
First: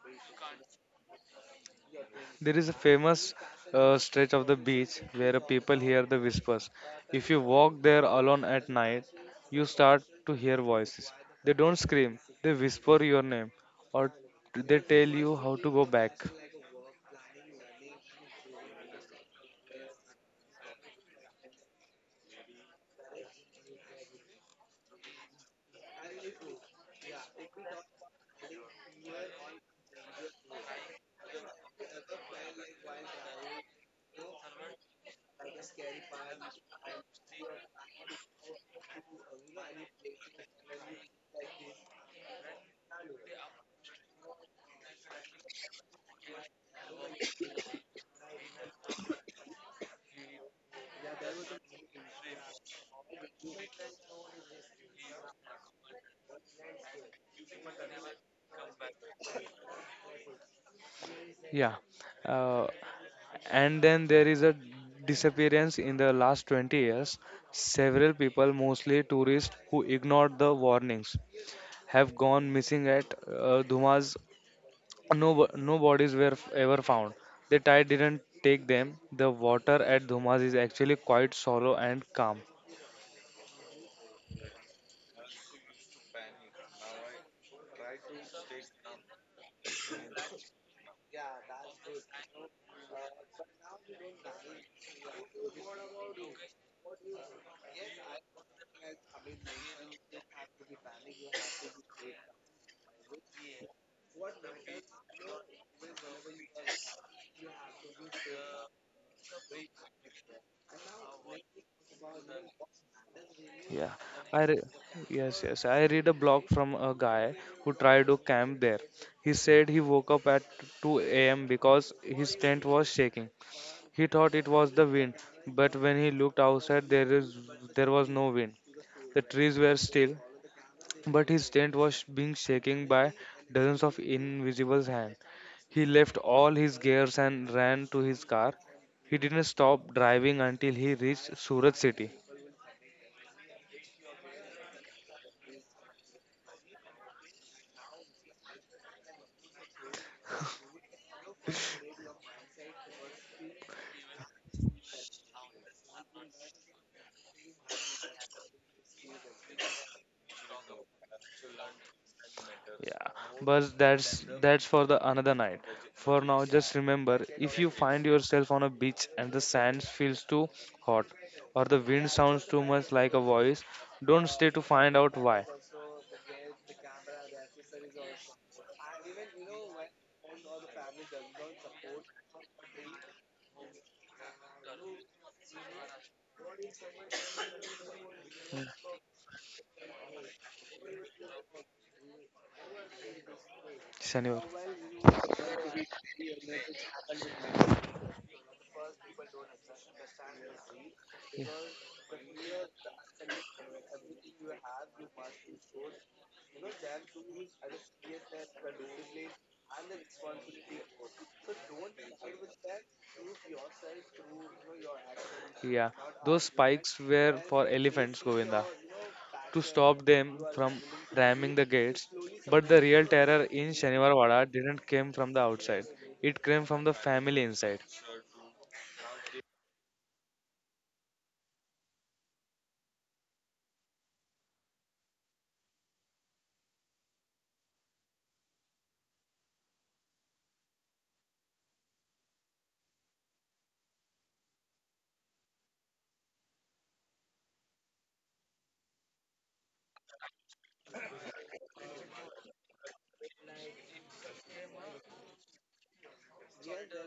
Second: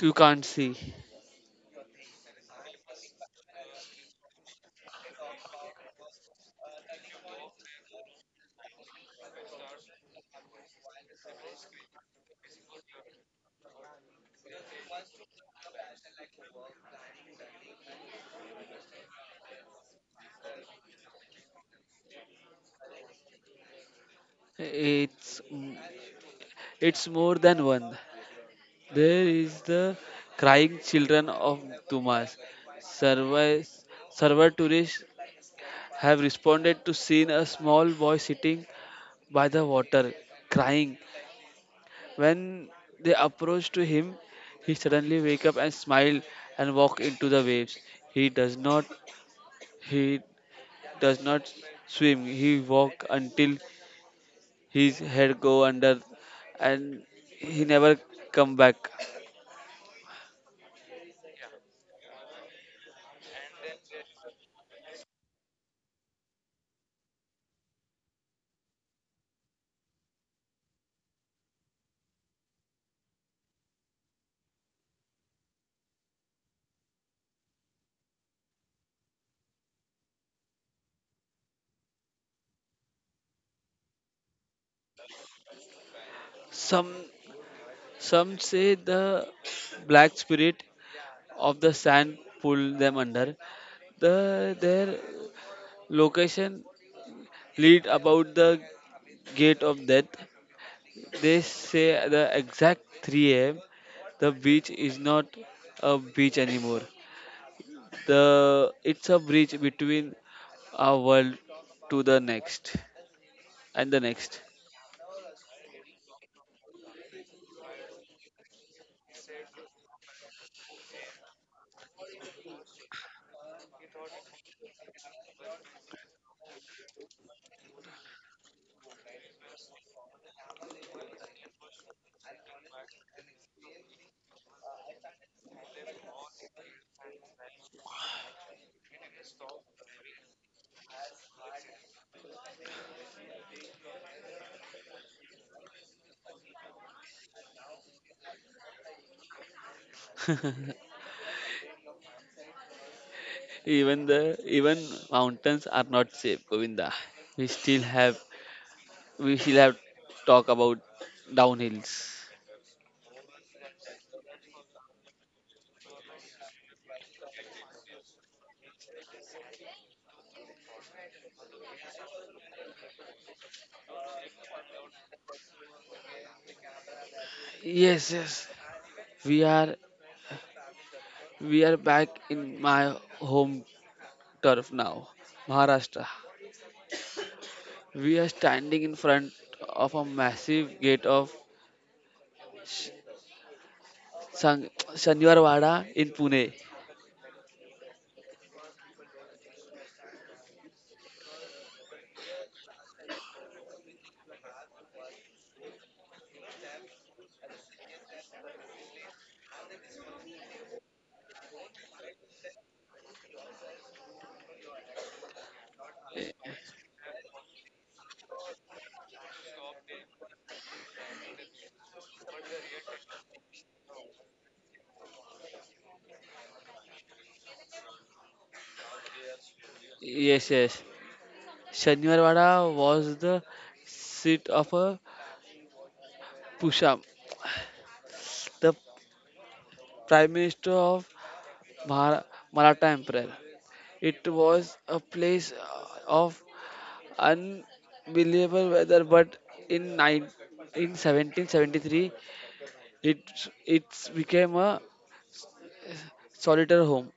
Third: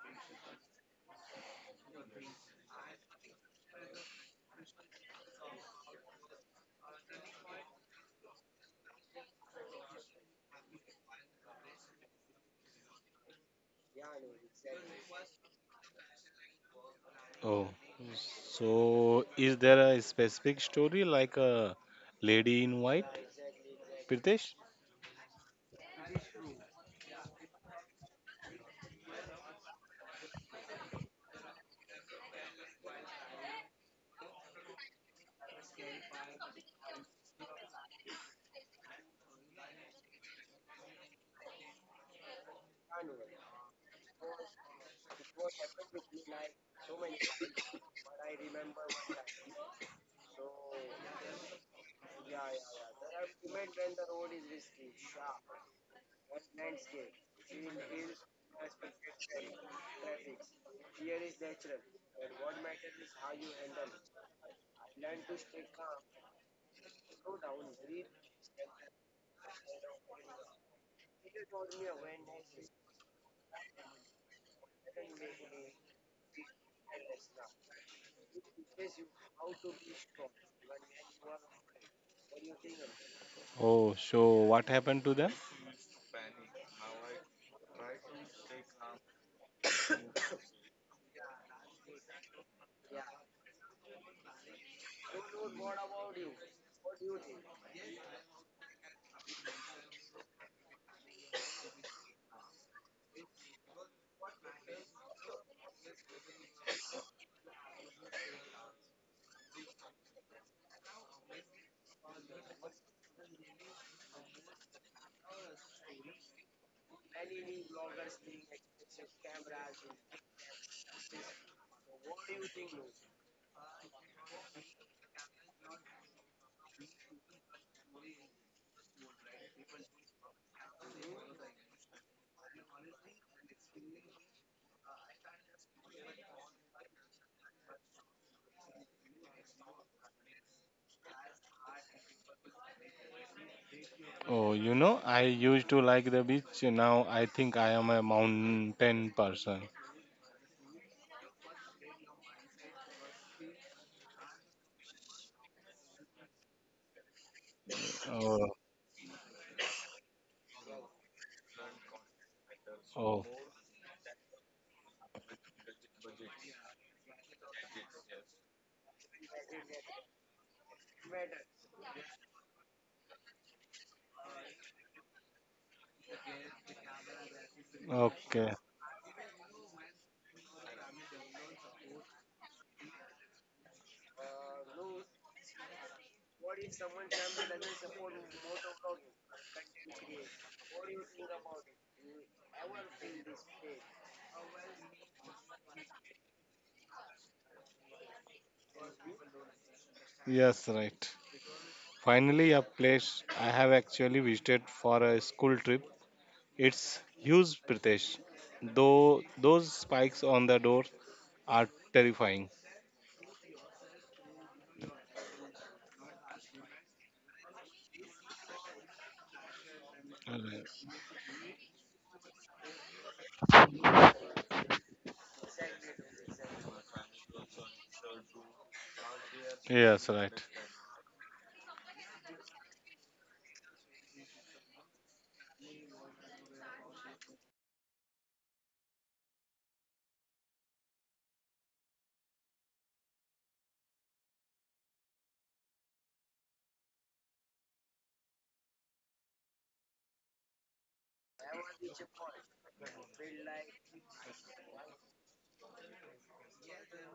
[SPEAKER 3] you can't see.
[SPEAKER 1] There is a famous stretch of the beach where people hear the whispers. If you walk there alone at night, you start to hear voices. They don't scream, they whisper your name or they tell you how to go back.
[SPEAKER 2] Oh, so is there a specific story like a lady in white, Pritesh?
[SPEAKER 3] It's it's more than one. There is the crying children of Dumas. Survey, survey tourists have responded to seeing a small boy sitting by the water, crying. When they approached to him, he suddenly wake up and smile and walk into the waves. He does not he does not swim. He walk until his head go under and he never come back.
[SPEAKER 1] Yeah. Uh, and then there is a disappearance in the last 20 years. Several people, mostly tourists who ignored the warnings, have gone missing at Dhuma's. No, no bodies were ever found. The tide didn't take them. The water at Dhumas is actually quite shallow and calm.
[SPEAKER 2] Oh, so what happened to them?
[SPEAKER 3] Some some say the black spirit of the sand pull them under. The their location lead about the gate of death. They say at the exact 3 a.m. the beach is not a beach anymore. The it's a bridge between our world to the next
[SPEAKER 1] Yeah,
[SPEAKER 3] and the
[SPEAKER 1] I
[SPEAKER 3] next.
[SPEAKER 1] re- yes, yes. I read a blog from a guy who tried to camp there. He said he woke up at 2 a.m. because his tent was shaking. He thought it was the wind, but when he looked outside, there was no wind. The trees were still. But his tent was being shaken by dozens of invisible hands. He left all his gears and ran to his car. He didn't stop driving until he reached Surat city.
[SPEAKER 2] Oh, you know, I used to like the beach. Now I think I am a mountain person.
[SPEAKER 3] Even mountains are not safe, Govinda. We still have
[SPEAKER 2] Oh,
[SPEAKER 3] we still have talk about downhills.
[SPEAKER 1] Yeah,
[SPEAKER 2] oh,
[SPEAKER 1] but that's for the another night. For now, just remember, if you find yourself on a beach and the sand feels too hot or the wind sounds too much like a voice, don't stay to find out why.
[SPEAKER 3] Yes, yes.
[SPEAKER 2] okay.
[SPEAKER 3] We are we are back in my home turf now, Maharashtra. We are standing in front of a massive gate of Sh-
[SPEAKER 1] Senior.
[SPEAKER 3] Sang- Shaniwarwada in Pune.
[SPEAKER 2] Yes, right.
[SPEAKER 1] Yeah,
[SPEAKER 2] Finally, a place I have actually visited for a school trip. It's huge, Pritesh. Though those spikes on the door are terrifying.
[SPEAKER 1] yeah, those spikes were for elephants, Govinda, to stop them from ramming the gates. But the real terror in Shaniwarwada didn't come from the outside; it came from the family inside.
[SPEAKER 2] Yes, right.
[SPEAKER 3] Yes, yes. Shaniwarwada was the seat of a Pusham, the Prime Minister of Mahara- Maratha Empire. It was a place of unbelievable weather, but in, nine, in 1773, it, it became a solitary home,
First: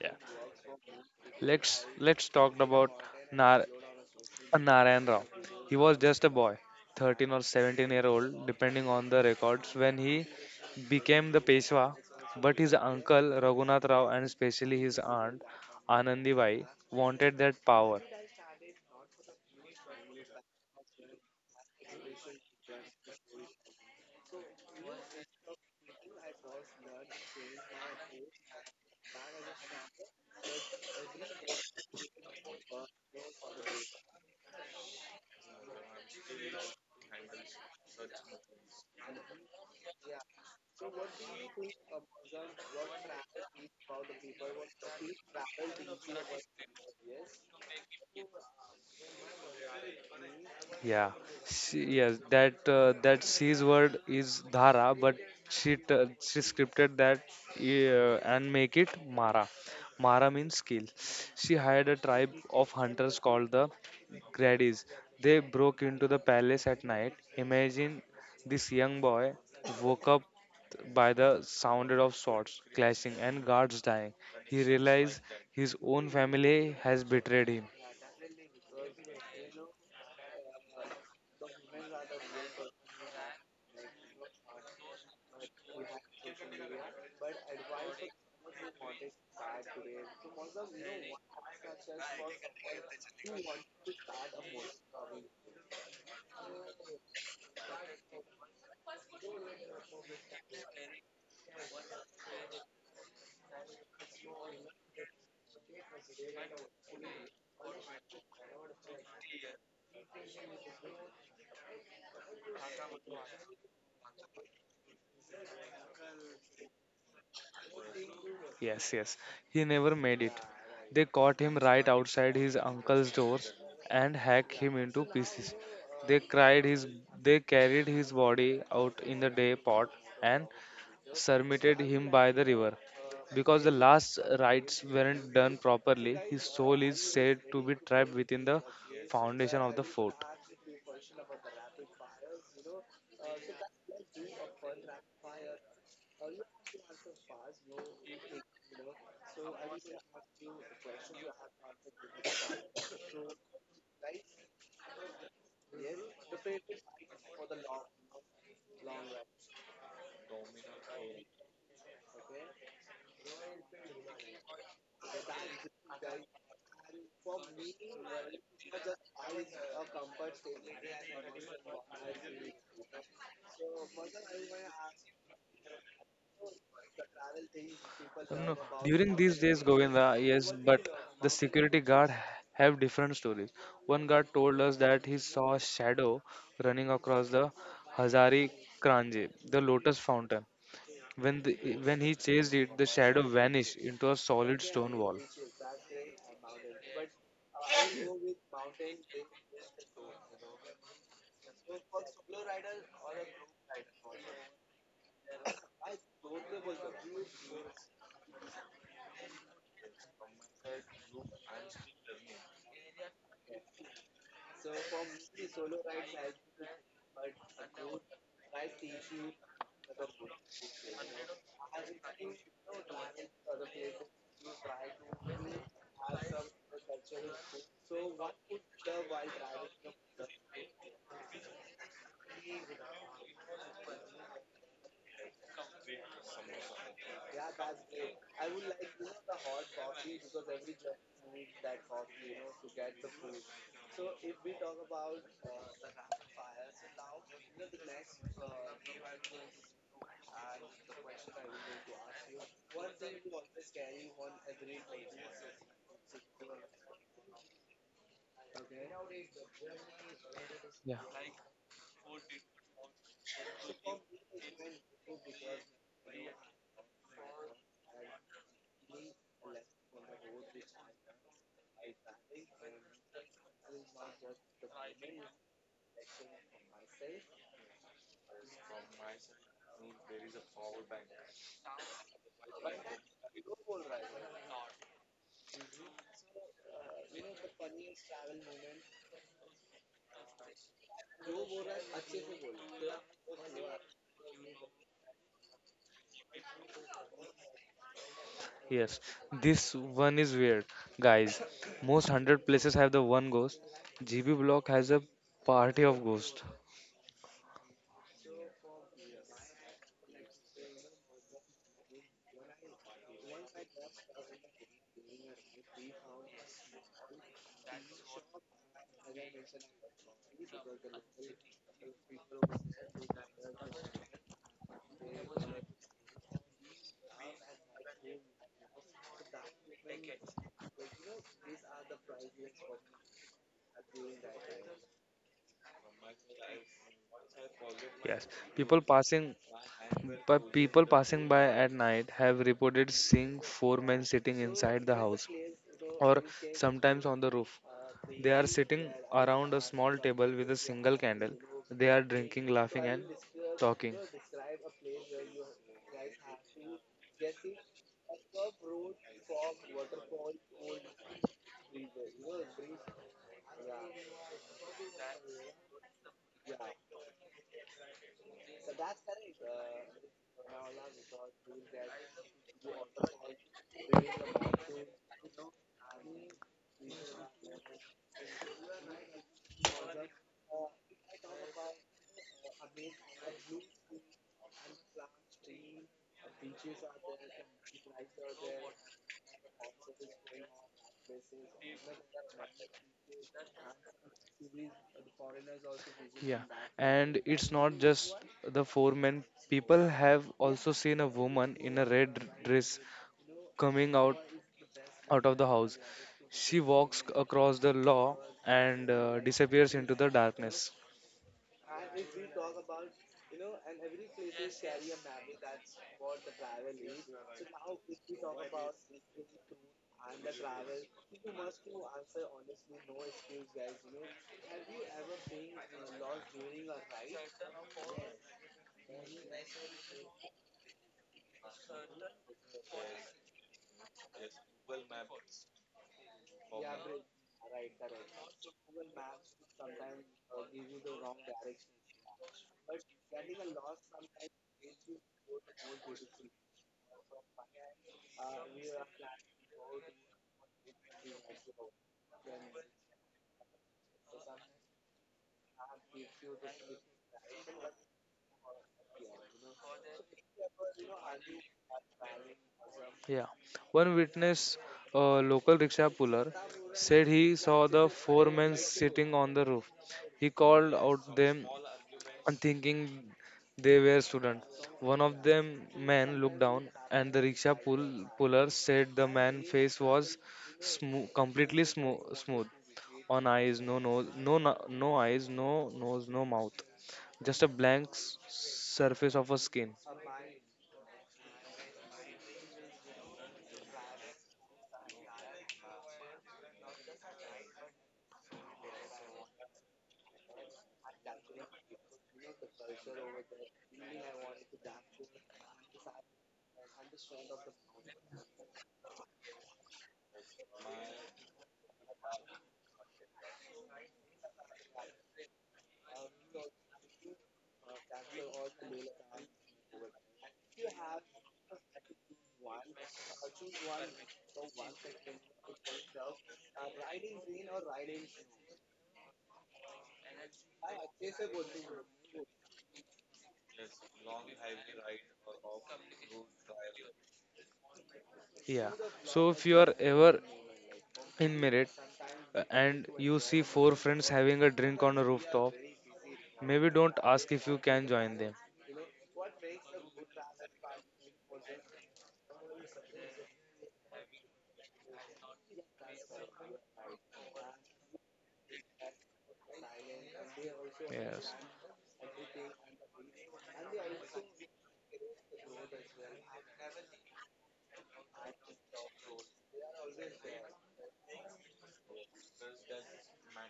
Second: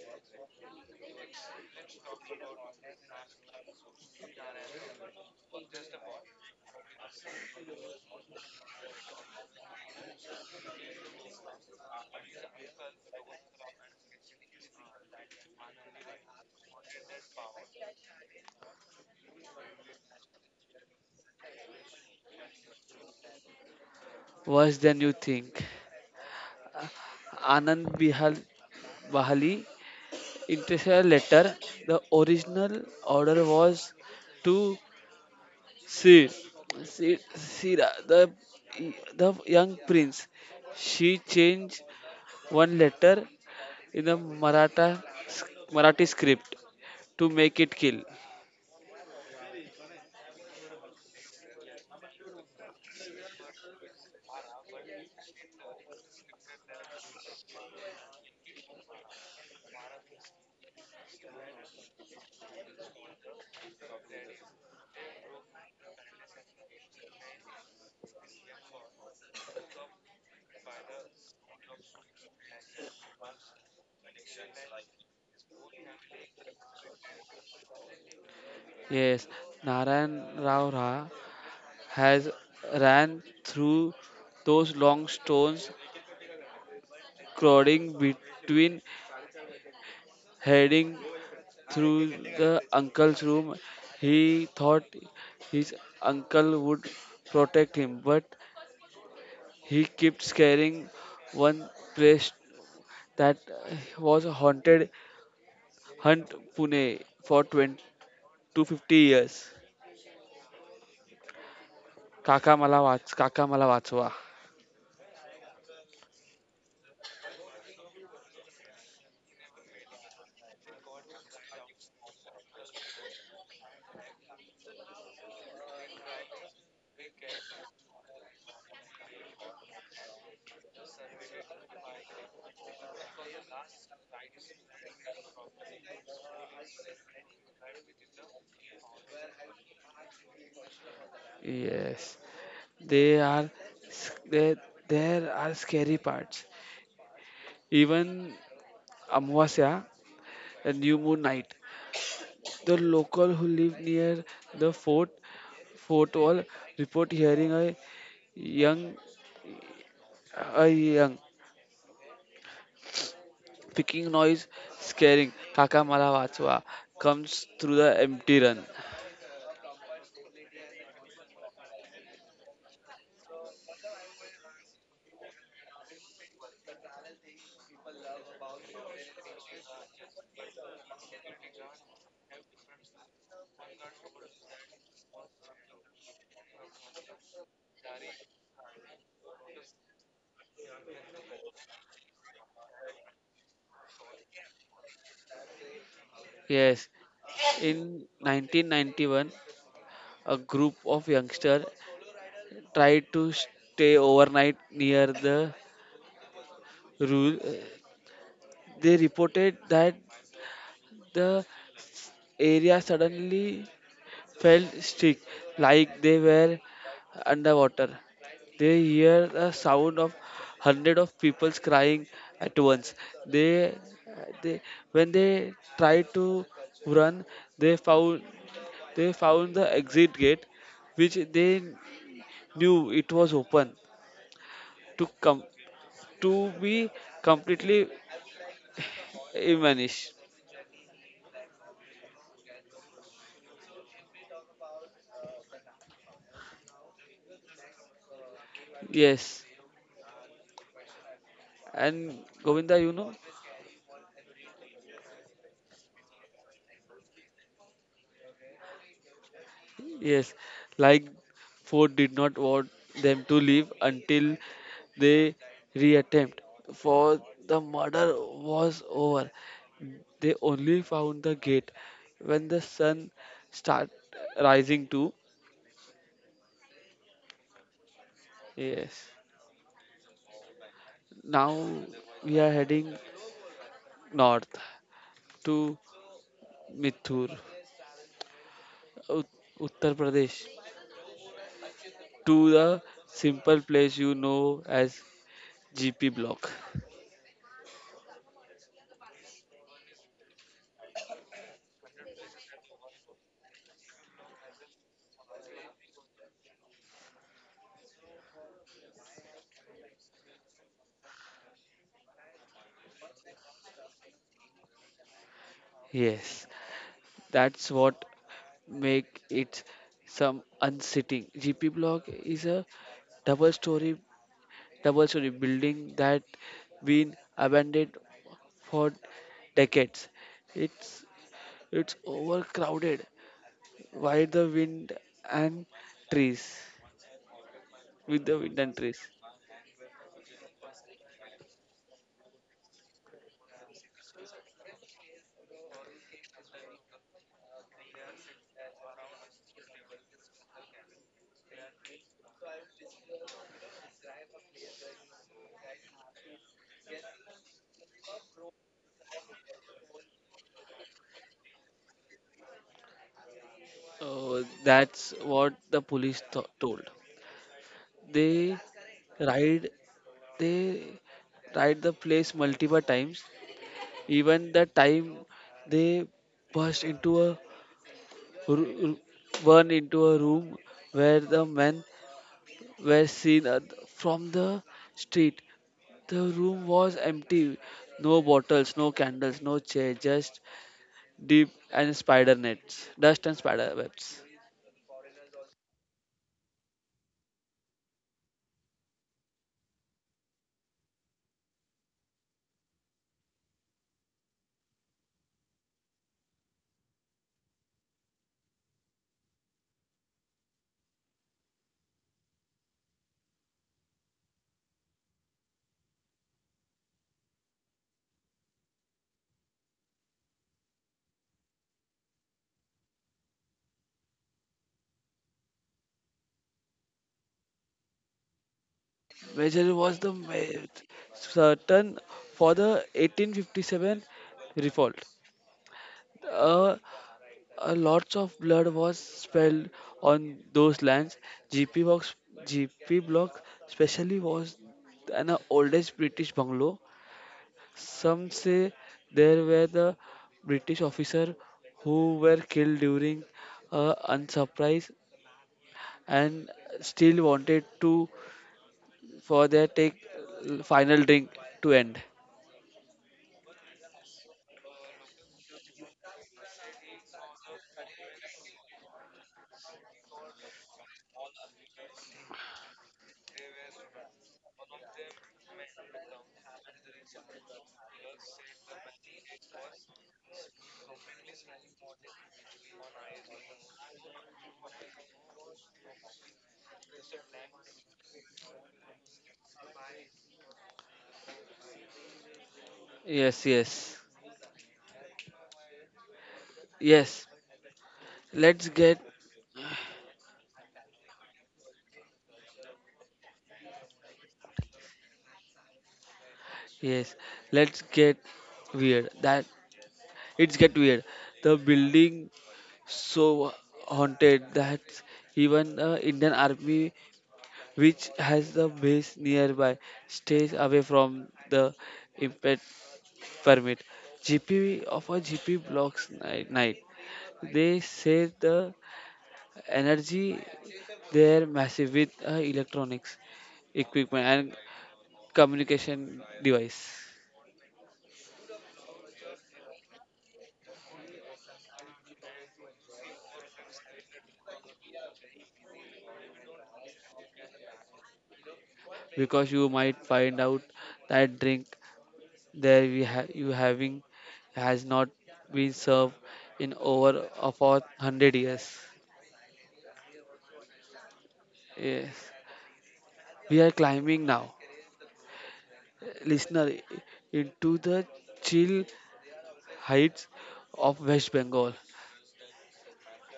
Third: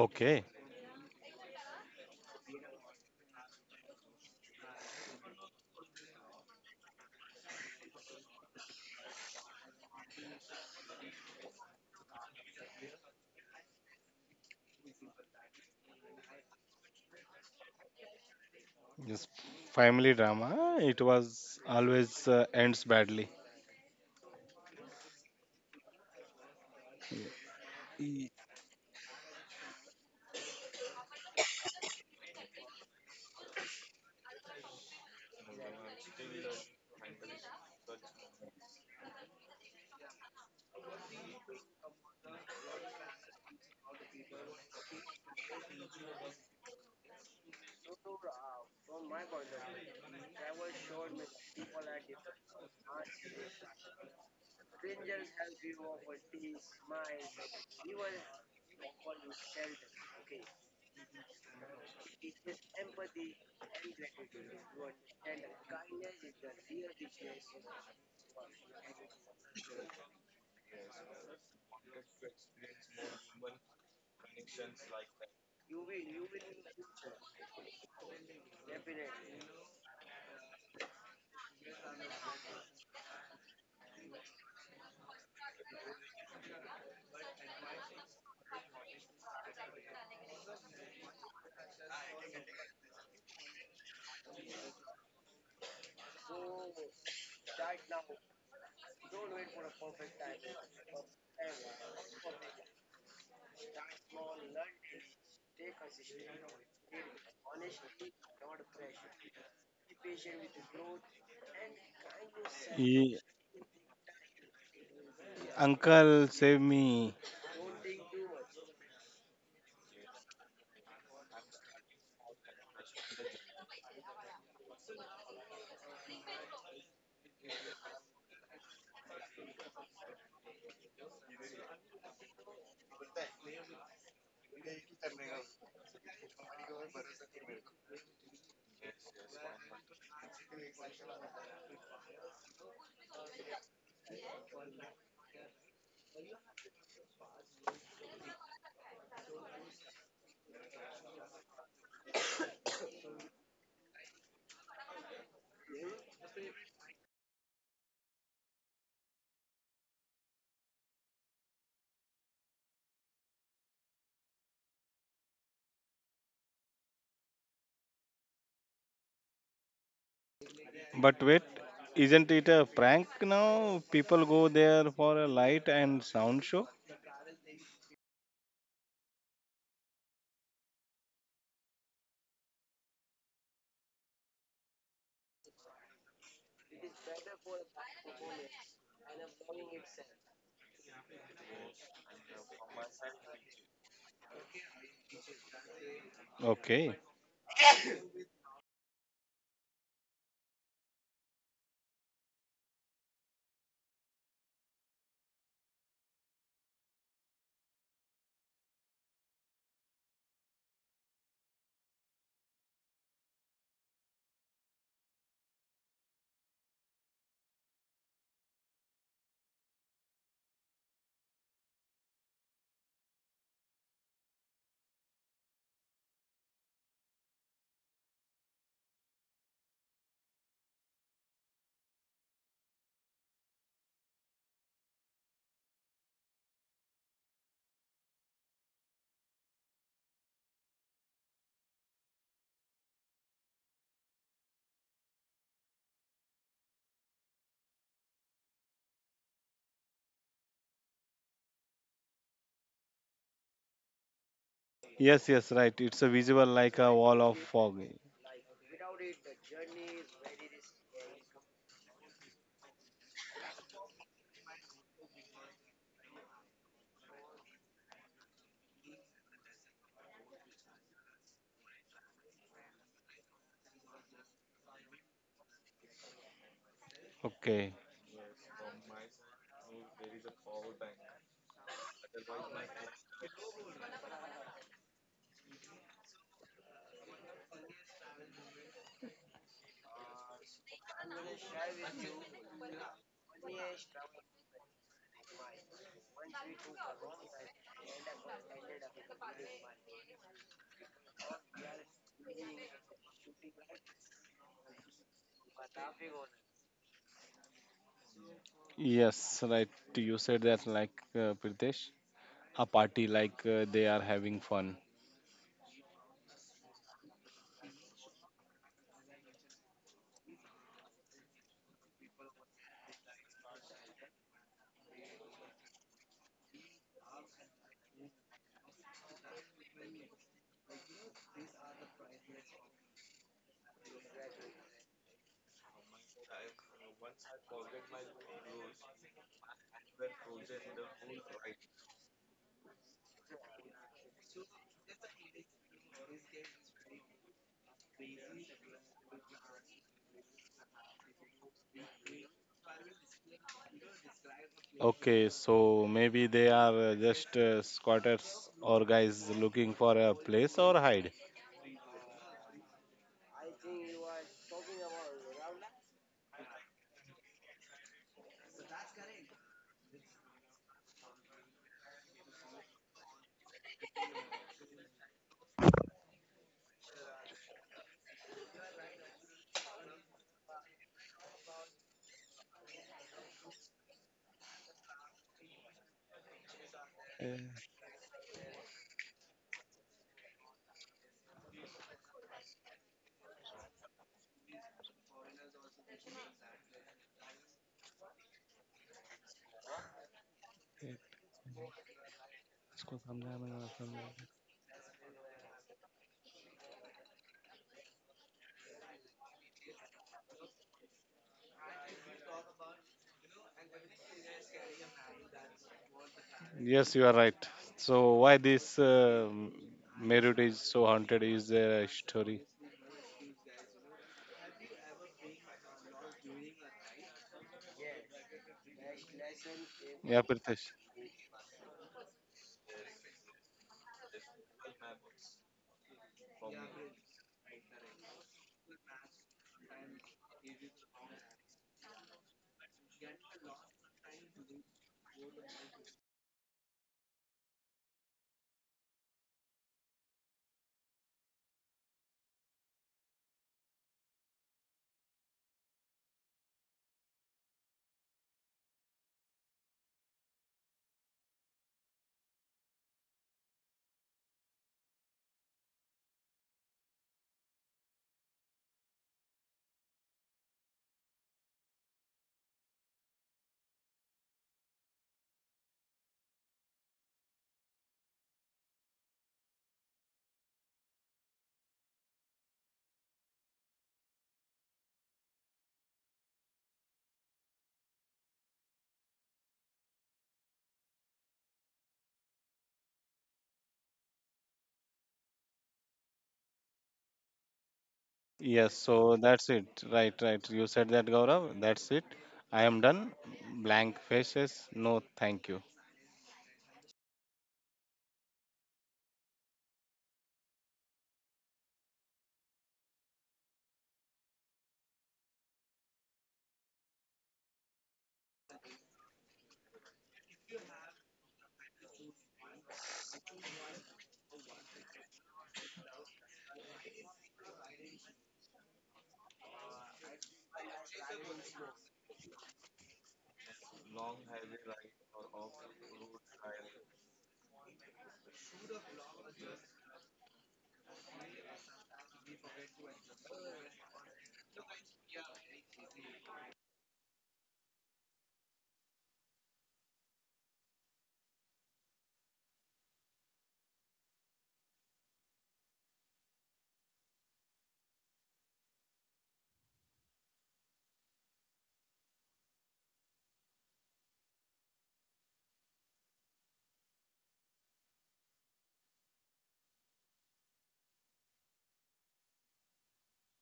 [SPEAKER 1] Yeah, let's talk about Nar Narayan Rao. He was just a boy, 13 or 17-year-old, depending on the records, when he became the Peshwa. But his uncle Raghunath Rao and especially his aunt Anandibai wanted that power.
[SPEAKER 2] Yes. Family drama. It was always ends badly.
[SPEAKER 3] worse than you think. Anand
[SPEAKER 2] E-
[SPEAKER 3] Bihal Bahali intercepted letter. The original order was to see Sira, the young prince. She changed one letter in the Maratha Marathi script to make it kill.
[SPEAKER 1] Yeah, she, yes, that C's word is Dhara, but she scripted that, and make it Mara. Mara means skill. She hired a tribe of hunters called the Gradis. They broke into the palace at night. Imagine this young boy woke up by the sound of swords clashing and guards dying. He realized his own family has betrayed him.
[SPEAKER 3] Yes, Narayan Rao Ra has ran through those long stones, crowding between heading through the uncle's room. He thought his uncle would protect him, but he kept scaring one place that was haunted Hunt Pune for 20 to 50 years.
[SPEAKER 2] e-
[SPEAKER 3] Kaka Mala Vatswa.
[SPEAKER 2] Uncle, save me.
[SPEAKER 1] Yes, yes. He never made it. They caught him right outside his uncle's doors and hacked him into pieces. They cried his they carried his body out in the day pot and submitted him by the river. Because the last rites weren't done properly, his soul is said to be trapped within the foundation of the fort.
[SPEAKER 3] Yes, they are there. There are scary parts. Even Amavasya, the new moon night. The local who live near the fort Fourth wall report hearing a young young picking noise scaring Kakamalawatsua comes through the empty run.
[SPEAKER 2] But wait, isn't it a prank now? People go there for a light and sound show.
[SPEAKER 1] No, during these days, Govinda, yes, but the security guard have different stories. One guard told us that he saw a shadow running across the Hazari Kranje, the lotus fountain. When the, when he chased it, the shadow vanished into a solid stone wall.
[SPEAKER 3] Yes,
[SPEAKER 2] Okay.
[SPEAKER 3] in 1991, a group of youngsters tried to stay overnight near the rule. They reported that the area suddenly felt sick, like they were underwater. They hear the sound of hundred of people crying at once. They, they when they tried to run, they found they found the exit gate, which they knew it was open to come to be completely vanished. Yes, and Govinda, you know.
[SPEAKER 2] Yes, yes, right. It's a visual like a wall of fog.
[SPEAKER 3] Yes,
[SPEAKER 1] Yeah.
[SPEAKER 3] like Ford did not want them to leave until they reattempt for the murder was over. They only found the gate when the sun start rising too.
[SPEAKER 2] Okay.
[SPEAKER 3] Yes. Now we are heading north to Mithur, Ut- Uttar Pradesh, to the simple place you know as GP Block.
[SPEAKER 1] Yes, this one is weird, guys. Most hundred places have the one ghost. GB Block has a party of ghosts.
[SPEAKER 2] Yes, right. You said that like Pritesh. A party like they are having fun.
[SPEAKER 3] Yes, that's what make it some unsitting. GP block is a double story double story building that been abandoned for decades. It's it's overcrowded by the wind and trees
[SPEAKER 1] Yes,
[SPEAKER 3] with the wind
[SPEAKER 1] people
[SPEAKER 3] and trees.
[SPEAKER 1] passing people passing by at night have reported seeing four men sitting inside the house or sometimes on the roof. They are sitting around a small table with a single candle. They are drinking, laughing and talking.
[SPEAKER 2] Okay, so maybe they are just squatters or guys looking for a place or hide.
[SPEAKER 3] That's what the police told. They ride they ride the place multiple times. Even the time they burst into a r- r- one into a room where the men were seen from the street. The room was empty.
[SPEAKER 2] Eh,
[SPEAKER 3] No bottles, no candles, no chair, just deep and spider nets, dust and spider webs.
[SPEAKER 1] Yeah, and it's not just the four men. People have also seen a
[SPEAKER 2] eh,
[SPEAKER 1] woman in a red dress
[SPEAKER 2] इसको समझा मैंने
[SPEAKER 1] coming
[SPEAKER 2] और
[SPEAKER 1] out
[SPEAKER 2] समझा.
[SPEAKER 1] out of the house. She walks across the law and disappears into the darkness.
[SPEAKER 2] Yes, you are right. So why this Meerut is so haunted is a story.
[SPEAKER 3] Major was the
[SPEAKER 2] Yeah, Pritesh.
[SPEAKER 3] certain for the 1857 revolt. A a lots of blood was spilled on those lands. GP box, GP block, especially was an oldest British bungalow. Some say there were the British officer who were killed during unsurprise and still wanted to for their take final drink to end.
[SPEAKER 1] Yeah. One witness, a local rickshaw puller, said he saw the four men sitting on the roof. He called out them and thinking they were students. One of them men looked down and the rickshaw puller said the man's face was completely smooth on eyes no nose no eyes no nose no mouth just a blank surface of a skin.
[SPEAKER 3] Yes, yes, yes. Let's
[SPEAKER 2] Yes,
[SPEAKER 3] get
[SPEAKER 2] so that's it. Right, right. You said that, Gaurav. That's it. I am done. Blank faces. No, thank you.
[SPEAKER 3] yes. Let's get weird. It's get weird. The building so haunted that even the Indian Army, which has the base nearby, stays away from the impact permit. GP of a GP blocks night. Night. They say the energy there massive with electronics equipment and communication device
[SPEAKER 1] Yeah. So if you are ever in Merit and you see four friends having a drink on a rooftop, maybe don't ask if you can join them.
[SPEAKER 3] because you might find out that drink you having has not been served in over about 100 years.
[SPEAKER 1] Yes.
[SPEAKER 3] Yes. We are climbing now, listener, into the chill heights of West Bengal.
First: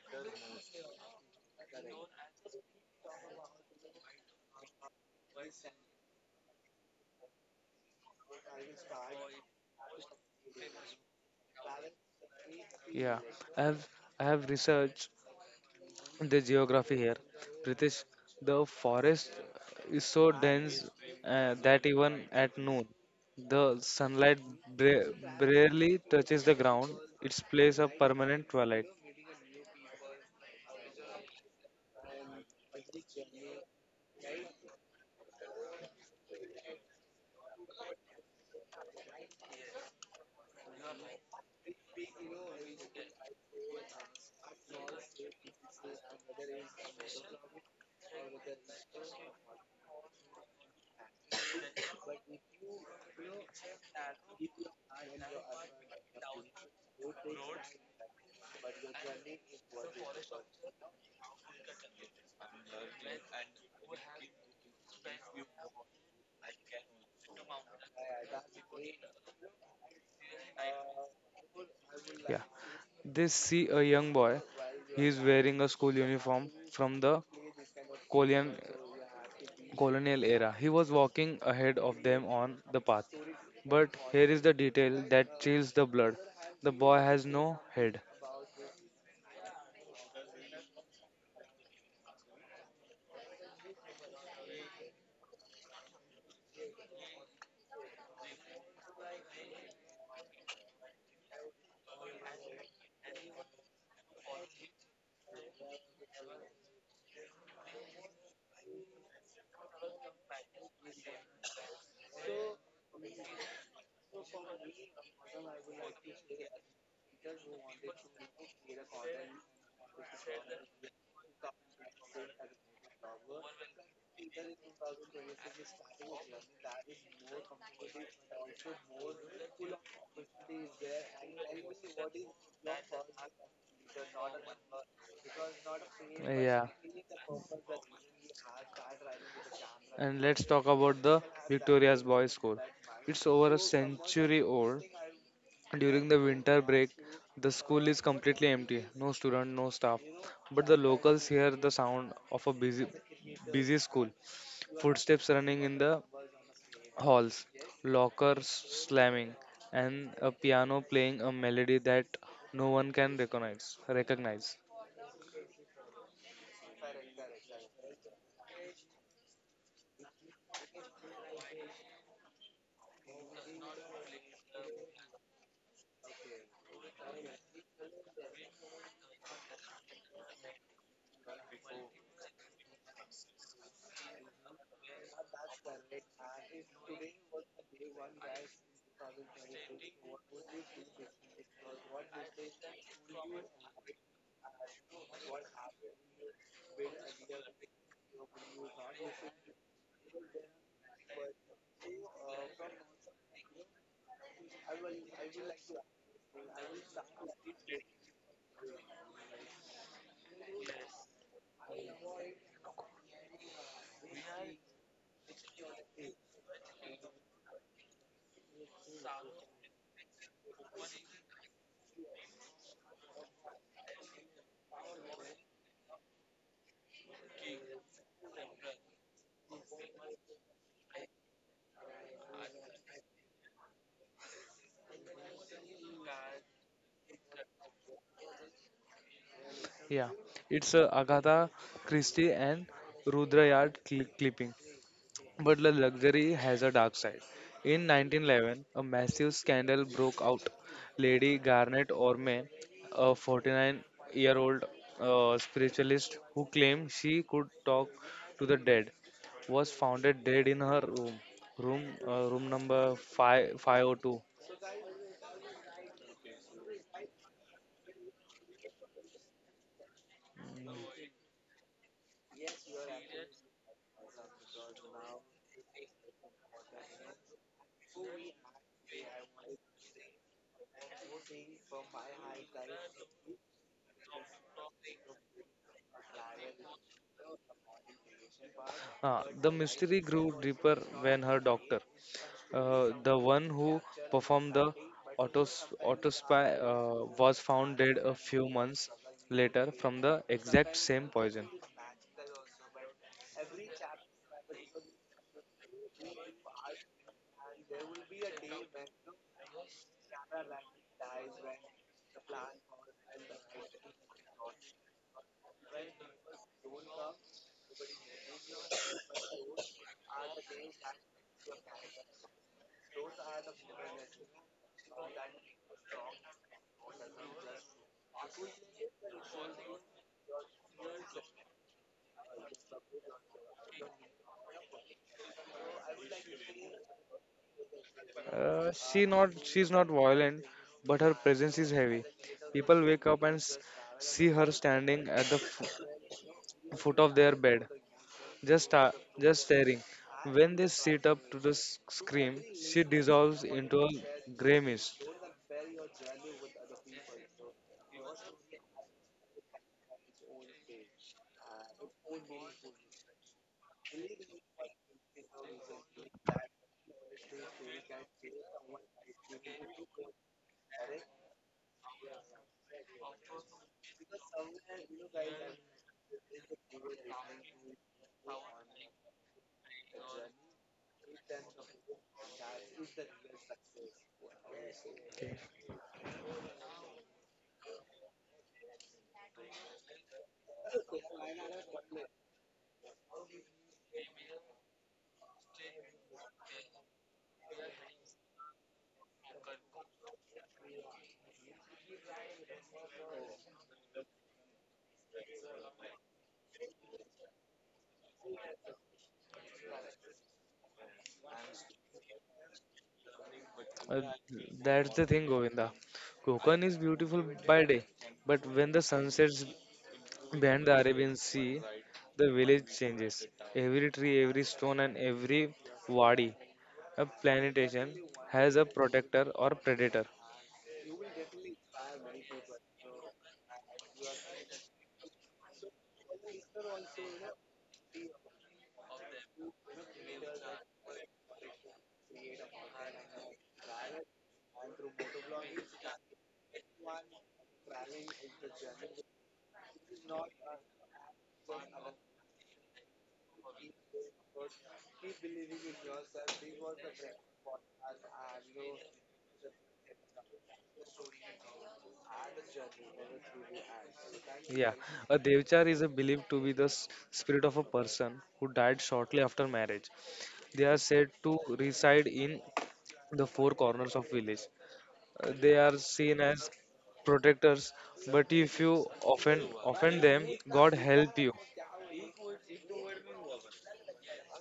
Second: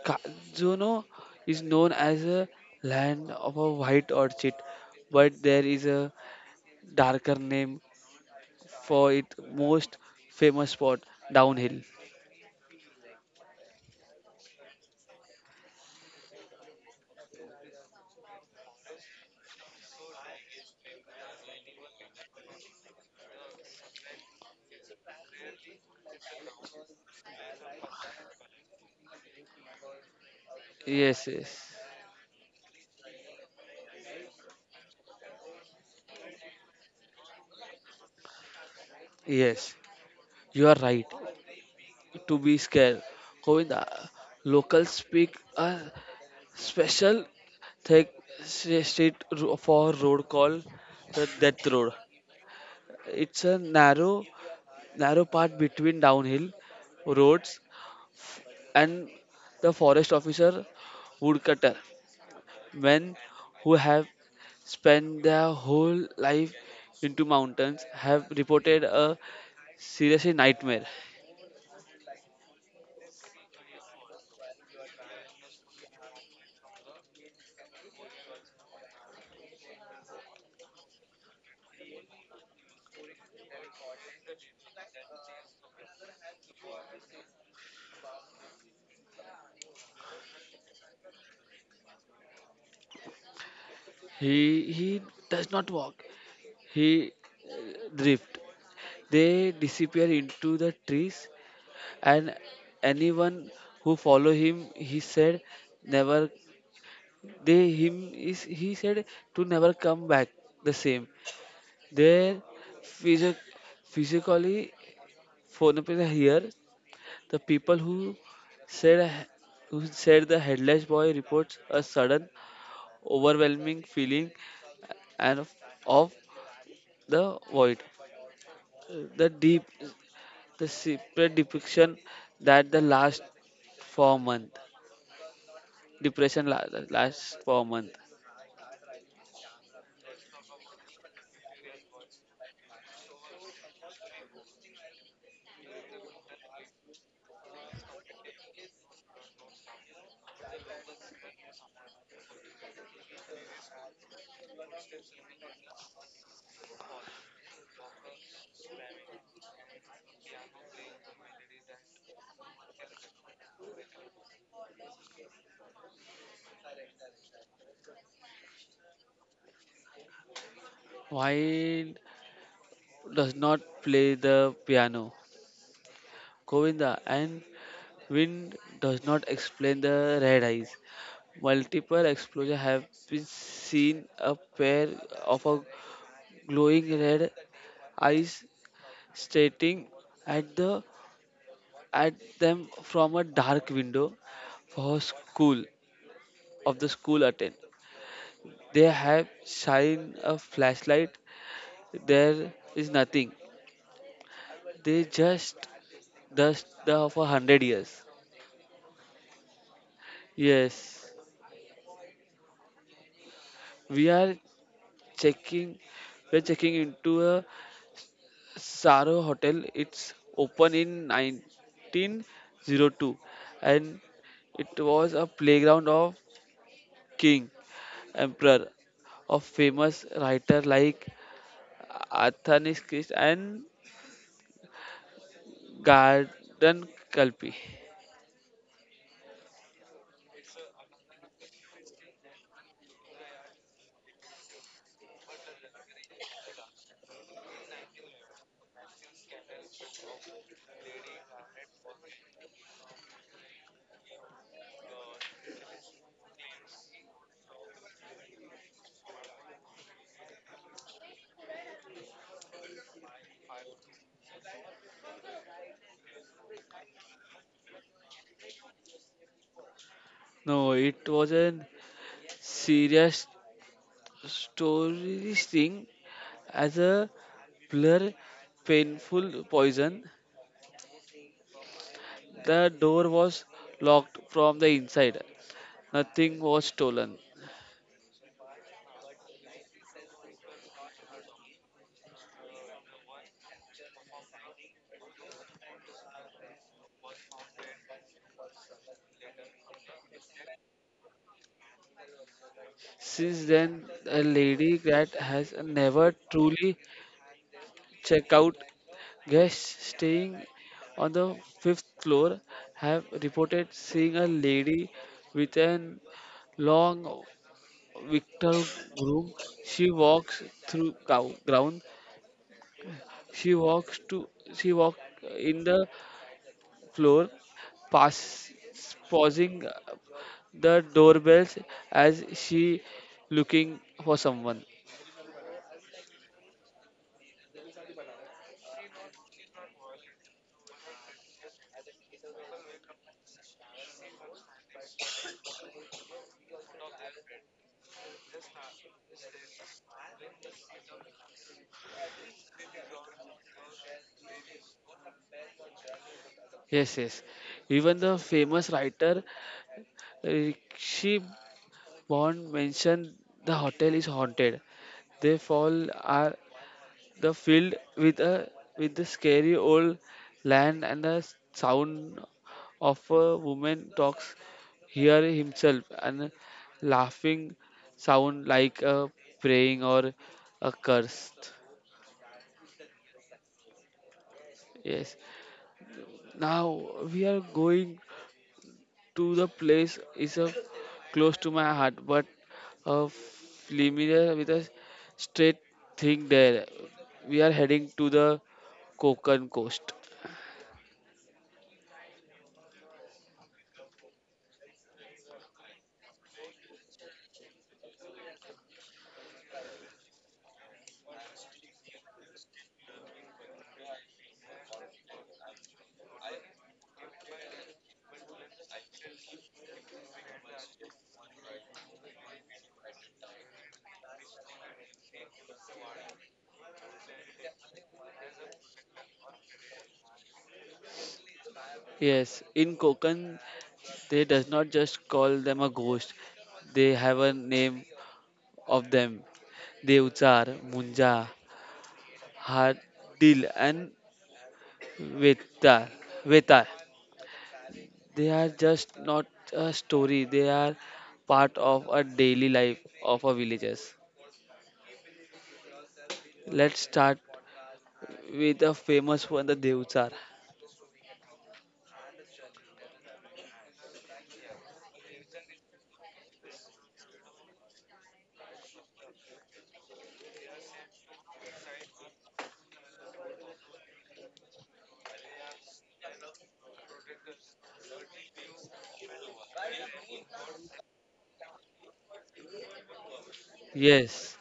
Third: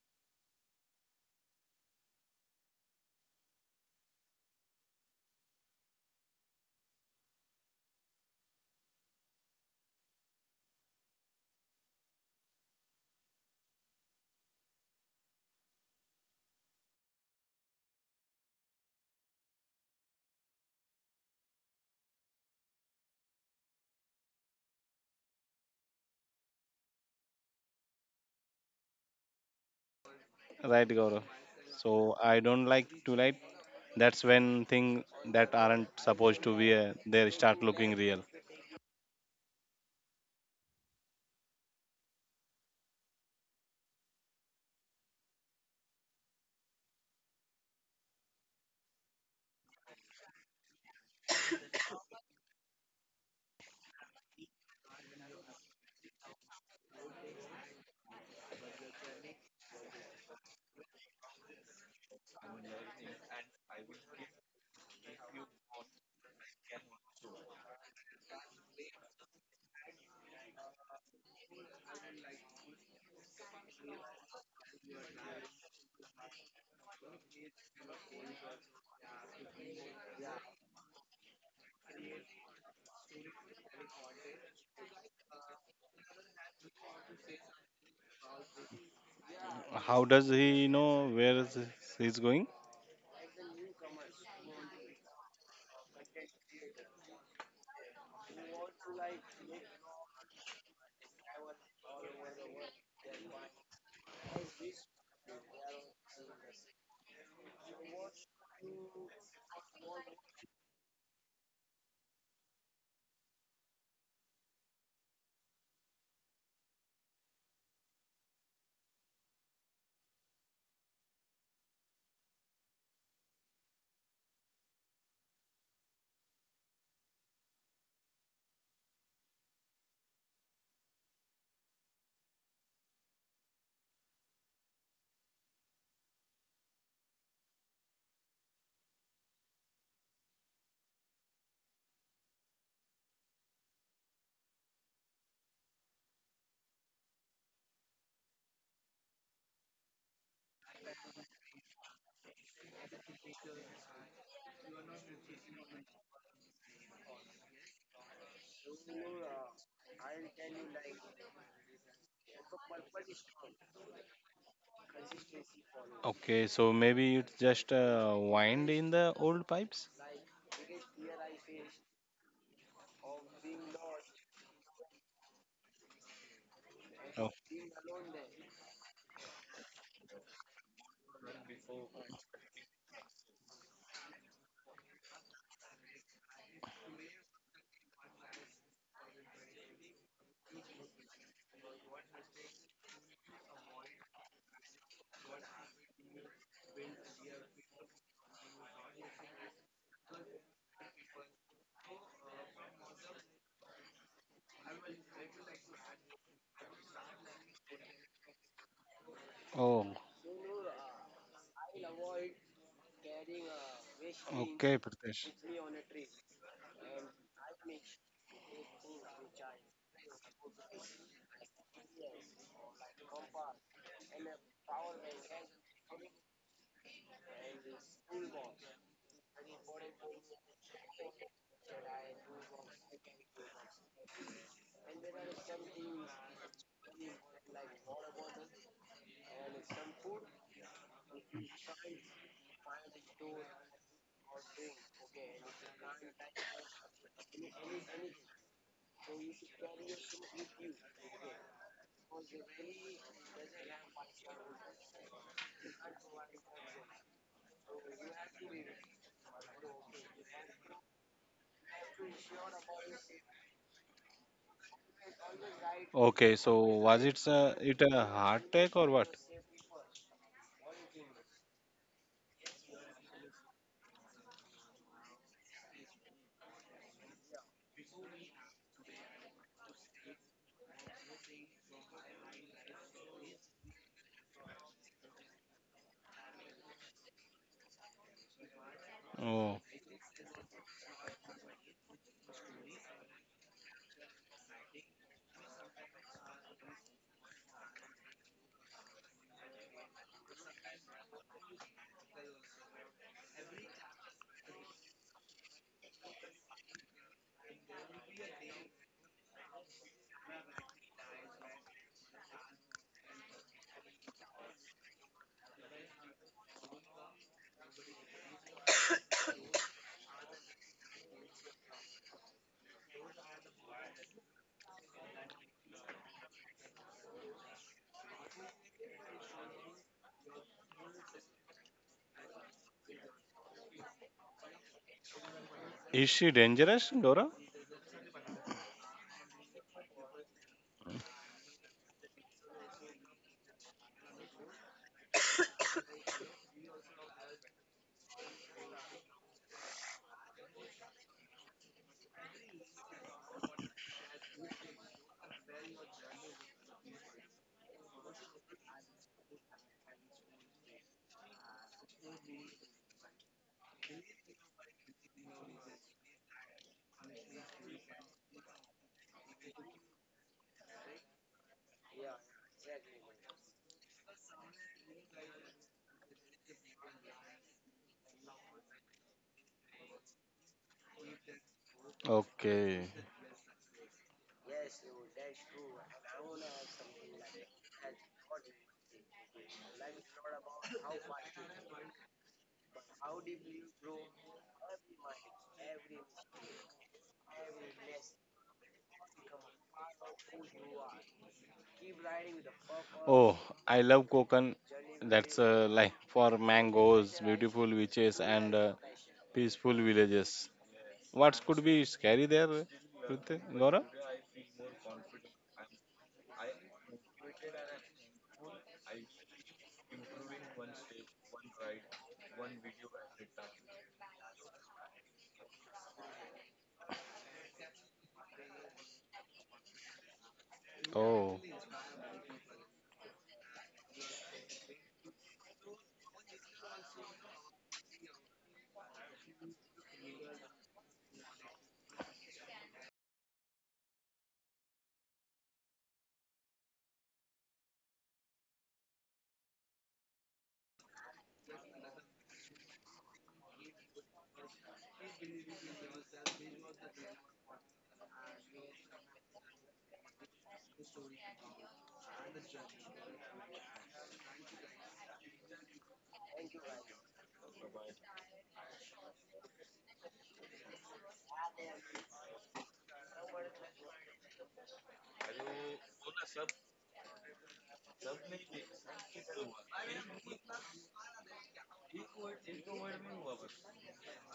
[SPEAKER 3] Kazono is known as a land of a white orchid, but there is a darker name for its most famous spot, downhill.
[SPEAKER 1] Yeah. I have I have researched the geography here. Pritesh, the forest is so dense that even at noon, the sunlight bra- barely touches the ground. It plays a permanent twilight.
[SPEAKER 2] Right, Gaurav.
[SPEAKER 3] Yes, yes,
[SPEAKER 2] So I don't like to light, that's when things that aren't supposed to be there start looking real.
[SPEAKER 3] yes. You are right. To be scared. Govinda, locals speak a special thick for road called the Death Road. It's a narrow, narrow path between downhill roads and the forest officer woodcutter, men who have spent their whole life into mountains have reported a serious nightmare.
[SPEAKER 1] Yeah. They see a young boy. He is wearing a school uniform from the colon- colonial era. He was walking ahead of them on the path. But here is the detail that chills the blood. The boy has no head.
[SPEAKER 2] How does he know where is he's going?
[SPEAKER 3] He he does not walk. He drifts. They disappear into the trees, and anyone who follow him, he said, never. They him is he said to never come back the same. Their physic, physically, for example, here the people who said said the headless boy reports a sudden overwhelming feeling and of, of the void the deep. The separate depiction that the last 4 month depression
[SPEAKER 1] Yeah.
[SPEAKER 3] last 4 month.
[SPEAKER 1] And let's talk about the Victoria's Boys School. It's over a century old. During the winter break, the school is completely empty. No student, no staff, but the locals hear the sound of a busy school, footsteps running in the halls, lockers slamming, and a piano playing a melody that no one can recognize.
[SPEAKER 2] Okay, so maybe it's just wind in the old pipes.
[SPEAKER 3] Why does not play the piano? Govinda
[SPEAKER 2] Oh,
[SPEAKER 3] and wind does not explain the red eyes. Multiple explosions have been seen a pair of a glowing red eyes staring at the at them from a dark window for school of the school attend. They have shine a flashlight. There is nothing. They just dust the for hundred years.
[SPEAKER 2] oh,
[SPEAKER 3] Yes, we are
[SPEAKER 2] okay, Pritesh.
[SPEAKER 3] checking. We're checking into a Saro hotel. It's open in 1902, and it was a playground of king, emperor, of famous writer like Athanas Christ and Garden Kalpi.
[SPEAKER 1] Yeah, it's Agatha Christie and Rudyard But the luxury has a dark side. In 1911, a massive scandal broke out. Lady Garnet Orme, a 49-year-old spiritualist who claimed she could talk to the dead, was found dead in her room, room number 5502.
[SPEAKER 2] Okay, so was it it a heart attack or what?
[SPEAKER 3] No, it was an serious story sting as a blur, painful poison. The door was locked from the inside. Nothing was stolen.
[SPEAKER 1] Ah, the
[SPEAKER 2] Oh,
[SPEAKER 1] mystery grew deeper when her doctor, the one who performed the autos autopsy was found dead a few months later from the exact same poison.
[SPEAKER 3] Since then, a lady cat has never truly checked out. Guests staying on the fifth floor have reported seeing a lady with an long victor broom. She walks through cow- ground She walks to she walked in the floor, pass pausing the doorbells as she looking for someone.
[SPEAKER 2] is she dangerous, dora?
[SPEAKER 1] She's not violent, but her presence is heavy. People wake up and see her standing at the foot of their bed, just sta- just staring. When they sit up to the scream, she dissolves into a gray mist.
[SPEAKER 3] Yes, yes. Even the famous writer Rishi Bond mentioned the hotel is haunted. They fall are the field with a with the scary old land and the sound of a woman talks hear himself and laughing sound like a praying or a curse.
[SPEAKER 2] Okay.
[SPEAKER 3] Yes, now we are going to the place is a close to my heart but a familiar with a straight thing there. We are heading to the Kokan coast.
[SPEAKER 2] Oh, I love Konkan. That's a life for mangoes, beautiful beaches, and peaceful villages. What could be scary there, Gaurav?
[SPEAKER 1] Uh, that's the thing, Govinda. Konkan is beautiful by day, but when the sun sets behind the Arabian Sea, the village changes. Every tree, every stone, and every wadi, a plantation, has a protector or predator.
[SPEAKER 2] Oh,
[SPEAKER 3] Yes, in Kokan they does not just call them a ghost. They have a name of them. Devchar, Munja, Hadil and Vetar. Vetar. They are just not a story. They are part of a daily life of our villagers. Let's start with a
[SPEAKER 1] The
[SPEAKER 3] famous one, the Devchar.
[SPEAKER 1] So, yeah, guys, a devchar is a believed to be the spirit of a person who died shortly after marriage. They are said to reside in the four corners of village. They are seen as protectors, but if you offend offend them, God help you.
[SPEAKER 3] Yes.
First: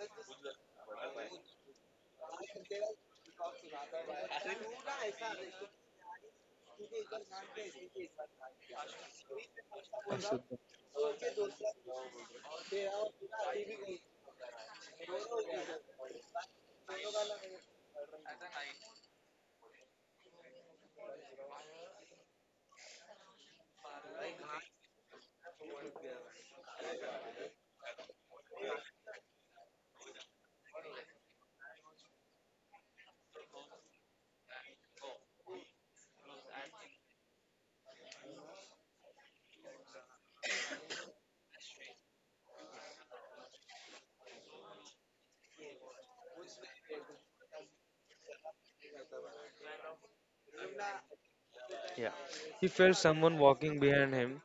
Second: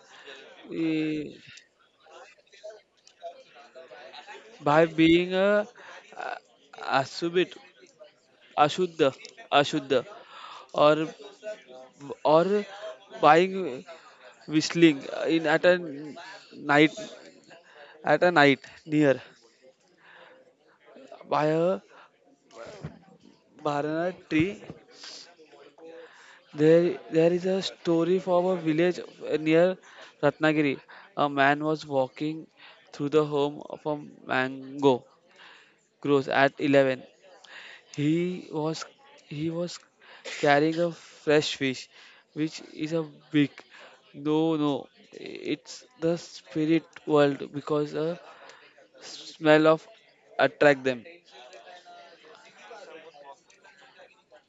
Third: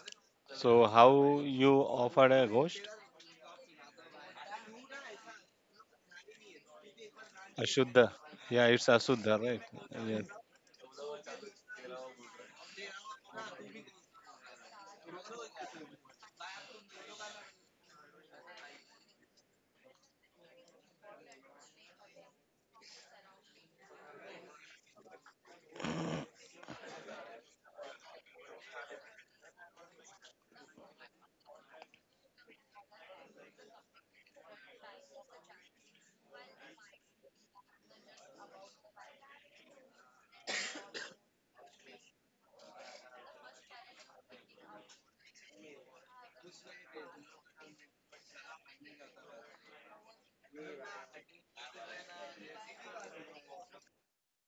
[SPEAKER 2] so
[SPEAKER 3] Eh,
[SPEAKER 2] how you offered a ghost?
[SPEAKER 3] by being a asubit,
[SPEAKER 2] Ashuddha. Yeah, it's
[SPEAKER 3] ashudha,
[SPEAKER 2] Ashuddha, right?
[SPEAKER 3] ashudha,
[SPEAKER 2] Yes.
[SPEAKER 1] Ashutosh.
[SPEAKER 3] or or buying whistling in night at a night near by a banana tree. There is a story from a village near Ratnagiri. A man was walking through the home of a mango grows at 11. He was he was carrying a fresh fish, which is a big. No, no, it's the spirit world because a smell of attract them.
[SPEAKER 1] Yeah. He felt someone walking behind him.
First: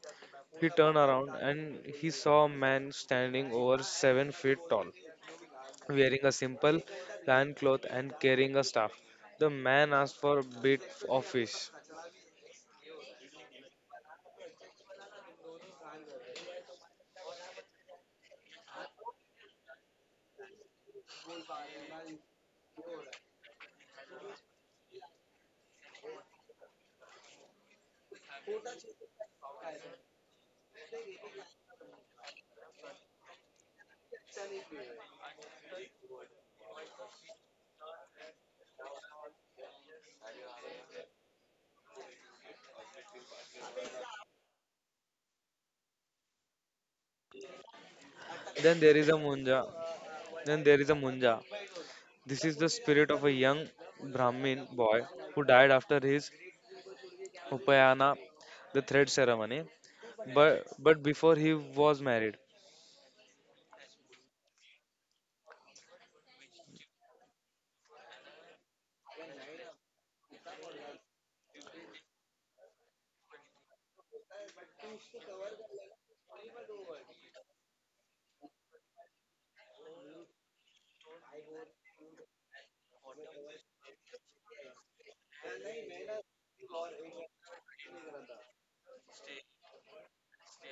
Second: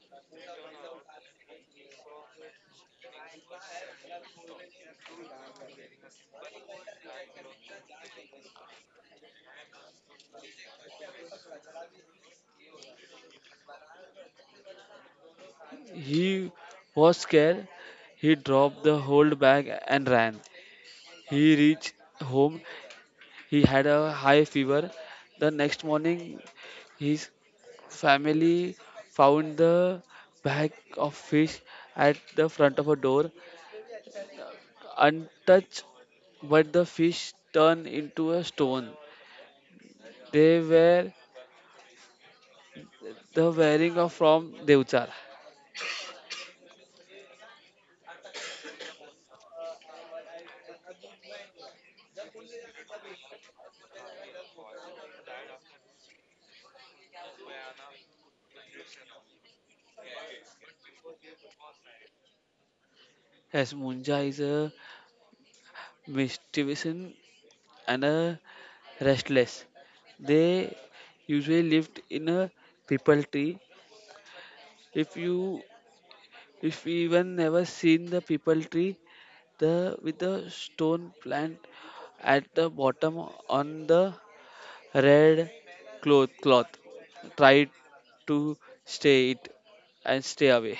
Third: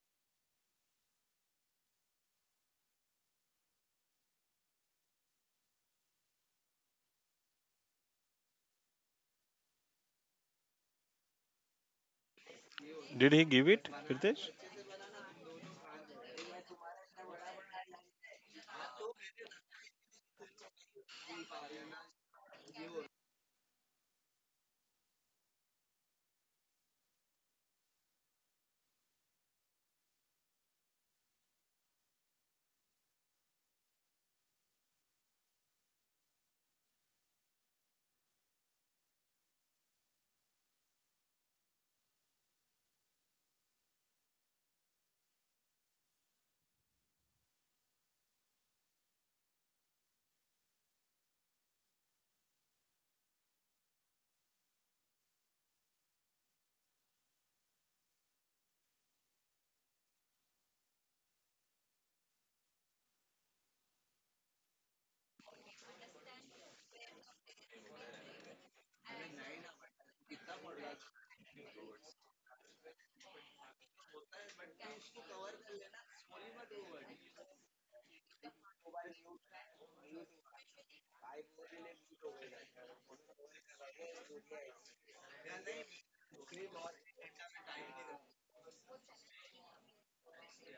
[SPEAKER 1] He turned around and he saw a man standing over 7 feet tall, wearing a simple plain cloth and carrying a staff. The man asked for a bit of fish.
[SPEAKER 2] Did he give it, Pritesh?
[SPEAKER 3] He was scared. He dropped the whole bag and ran. He reached home. He had a high fever. The next morning, his family found the bag of fish at the front of a door, untouched, but the fish turned into a stone. They were the wearing of from Devchar.
[SPEAKER 1] Then there is a Munja. Then there is a Munja. This is the spirit of a young Brahmin boy who died after his Upayana, the thread ceremony. But before he was married.
[SPEAKER 3] Yes, Munja is a mischievous and are restless. They usually lived in a people tree. If you if you even never seen the people tree, the with the stone plant at the bottom on the red cloth. Try to stay it and stay away.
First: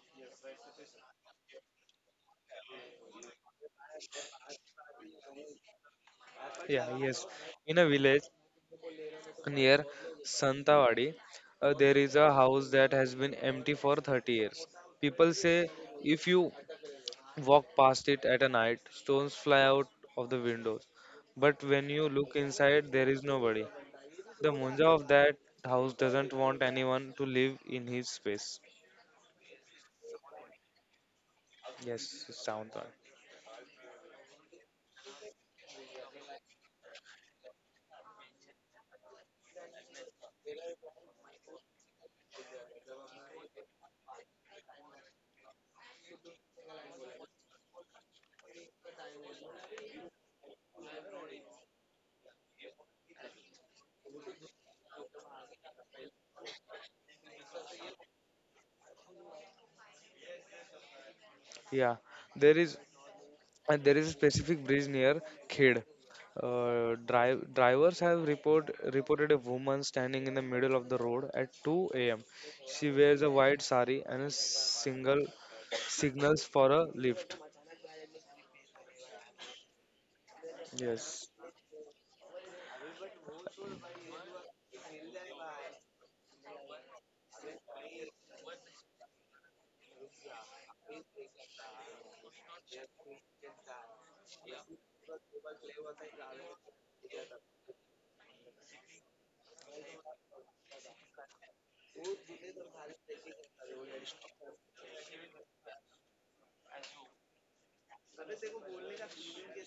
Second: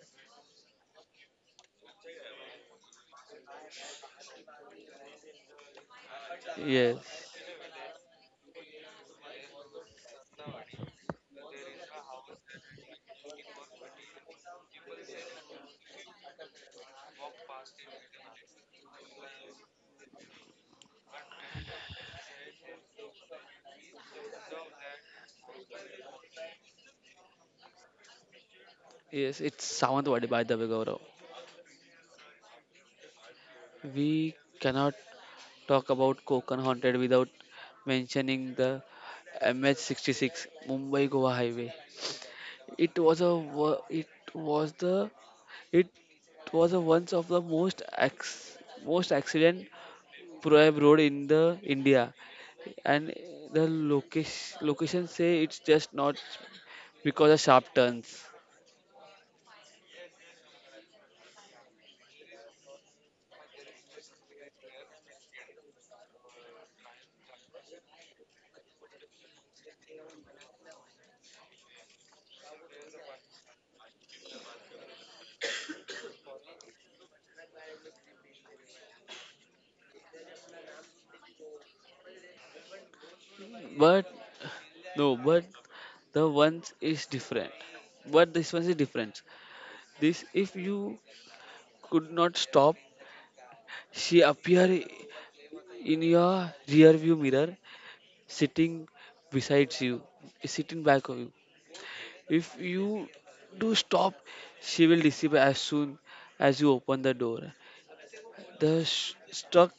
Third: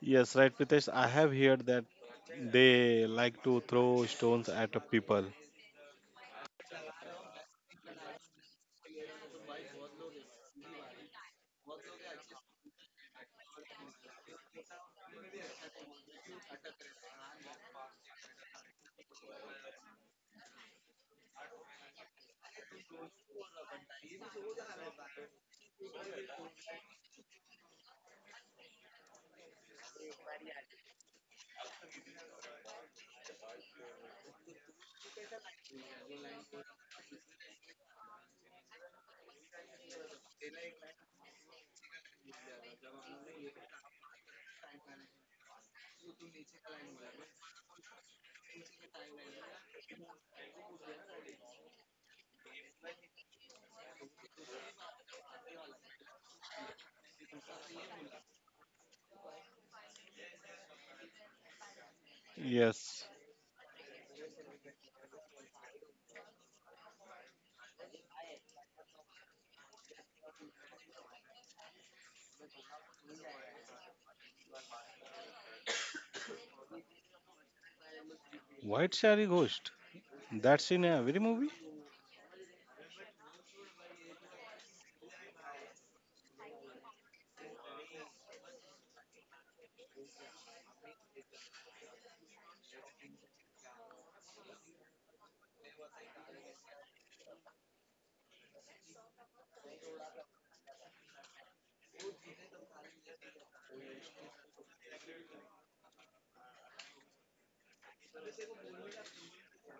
[SPEAKER 2] Yes, right, Pritesh. I have heard that they like to throw stones at people.
[SPEAKER 3] Yes.
[SPEAKER 1] Yeah, yes. In a village near Santawadi, there is a house that has been empty for 30 years. People say if you walk past it at a night, stones fly out of the windows. But when you look inside, there is nobody. The Munja of that house doesn't want anyone to live in his space.
[SPEAKER 3] Yes, it's Sawantwadi by the way, Gaurav.
[SPEAKER 1] Yes, sound on.
[SPEAKER 3] We cannot talk about Konkan Haunted without mentioning the MH66 Mumbai Goa Highway. It was a wo- it was the it was a once of the most accident prohibited road in the India, and the location say it's just not because of sharp turns,
[SPEAKER 1] Yeah, there is.
[SPEAKER 2] Yes.
[SPEAKER 1] And there is a specific bridge near Khed. Drivers have reported a woman standing in the middle of the road at 2 a.m. She wears a white sari and a single signals for a lift.
[SPEAKER 2] White Shari ghost. That's in every
[SPEAKER 1] Yes,
[SPEAKER 2] movie?
[SPEAKER 3] but no, but the ones is different. But this one is different. This if you could not stop she appear in your rear view mirror, sitting beside you, sitting back of you. If you do stop, she will disappear as soon as you open the door. The struck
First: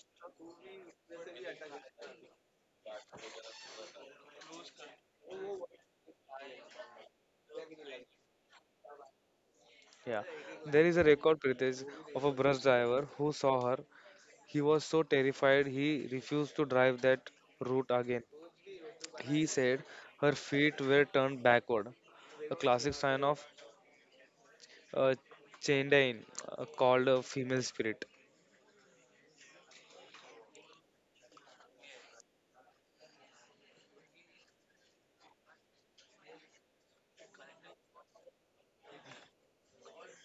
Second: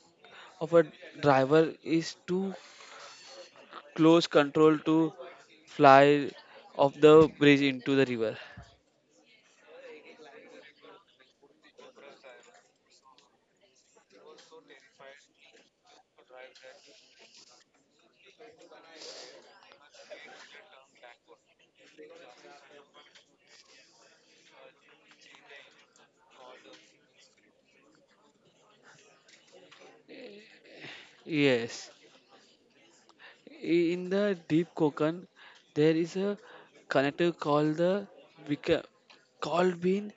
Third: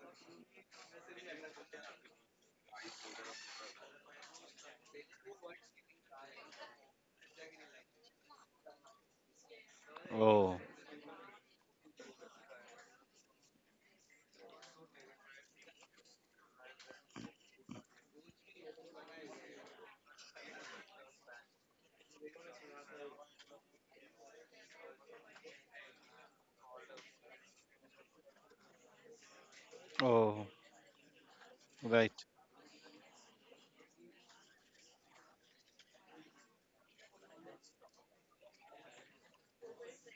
[SPEAKER 3] of a driver is too close control to fly off the bridge into the river.
[SPEAKER 1] yeah.
[SPEAKER 2] Oh.
[SPEAKER 1] There is a record, Pritesh, of a bus driver who saw her. He was so terrified he refused to drive that route again. He said her feet were turned backward, a classic sign of uh, Chandine, called a female spirit.
[SPEAKER 2] Oh,
[SPEAKER 3] Yes,
[SPEAKER 2] right.
[SPEAKER 3] in the deep Konkan, there is a connector called the Vika- called bean